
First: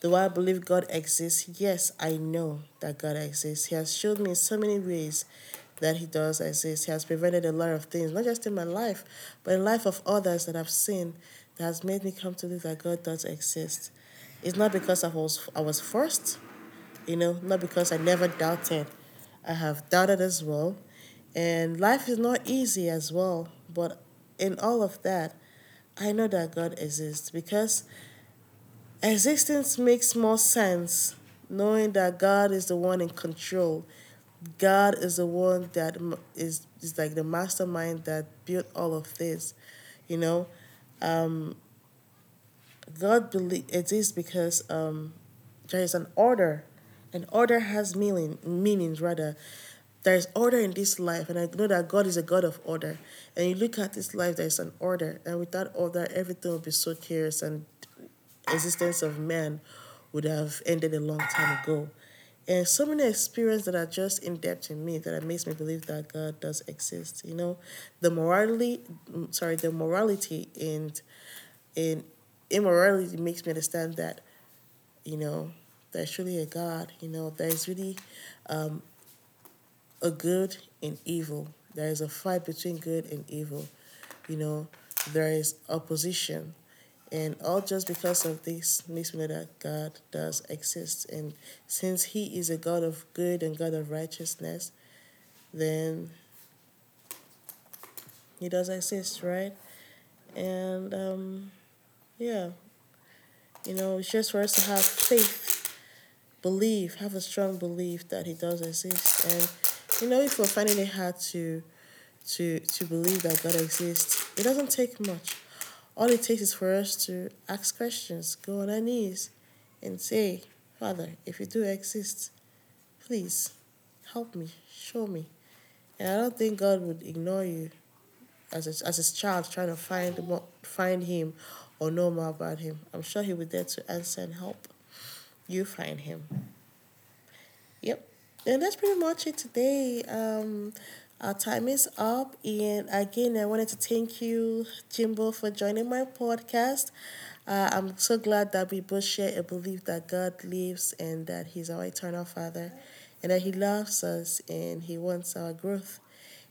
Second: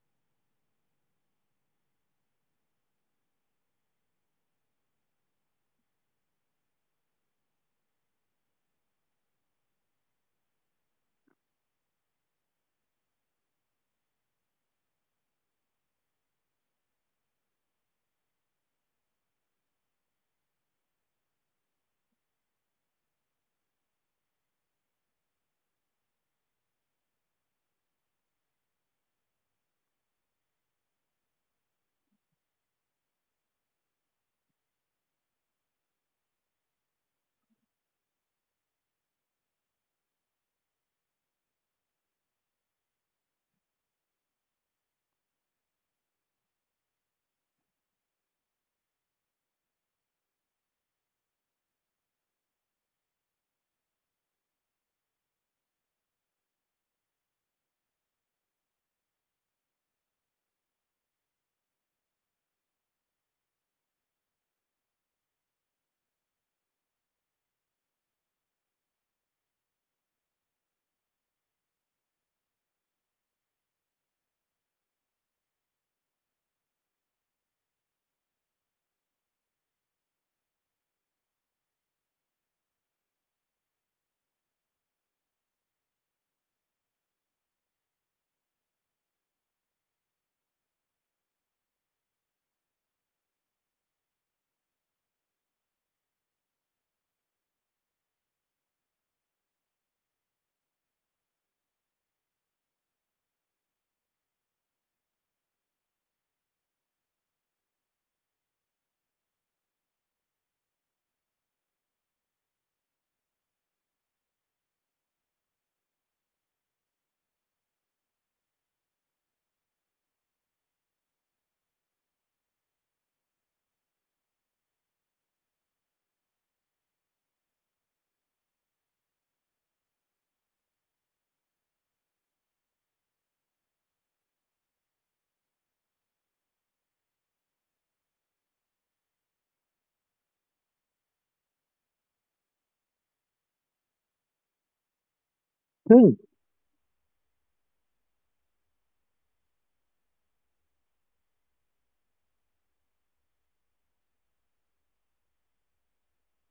S1: Do I believe God exists? Yes, I know that God exists. He has showed me in so many ways that He does exist. He has prevented a lot of things, not just in my life, but in the life of others that I've seen that has made me come to believe that God does exist. It's not because I was forced, you know, not because I never doubted. I have doubted as well. And life is not easy as well. But in all of that, I know that God exists because existence makes more sense knowing that God is the one in control. God is the one that is, like the mastermind that built all of this, you know? Um, God believe it is because there is an order. An order has meaning, meanings rather. There is order in this life, and I know that God is a God of order. And you look at this life, there is an order, and without order, everything would be so chaos, and existence of man would have ended a long time ago. And so many experiences that are just in depth in me that it makes me believe that God does exist. You know, the morality, sorry, the morality and immorality makes me understand that, you know, there's really a God. You know, there's really um, a good and evil. There is a fight between good and evil. You know, there is opposition. And all just because of this makes me know that God does exist. And since He is a God of good and God of righteousness, then He does exist, right? And yeah, you know, it's just for us to have faith, belief, have a strong belief that He does exist. And you know, if we're finding it hard to believe that God exists, it doesn't take much. All it takes is for us to ask questions, go on our knees, and say, Father, if you do exist, please help me, show me. And I don't think God would ignore you as a, as His child trying to find more, find Him or know more about Him. I'm sure He'll be there to answer and help you find Him. Yep. And that's pretty much it today. Our time is up. And again, I wanted to thank you, Jimbo, for joining my
S2: Good.
S1: podcast. I'm so glad that we both share a belief that God lives and that He's our eternal Father and that He loves us and He wants our growth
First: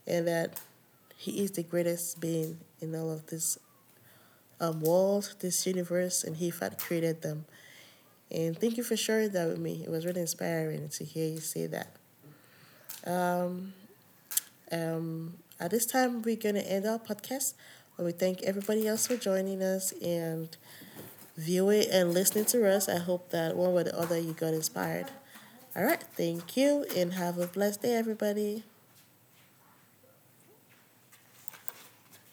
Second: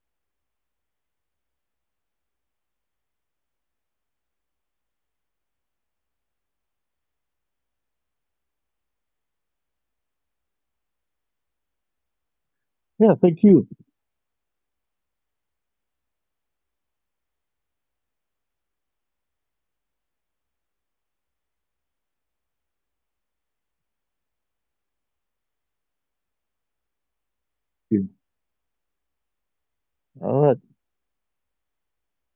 S1: and that He is the greatest being in all of this world, this universe, and He had created them. And thank you for sharing that with me. It was really inspiring to hear you say that.
S2: Yeah, thank you.
S1: Um, at this time, we're going to end our podcast. But we thank everybody else for joining us and viewing and listening to us. I hope that one way or the other you got inspired. All right, thank you and have a blessed day,
S2: Thank you.
S1: everybody.
S2: All right.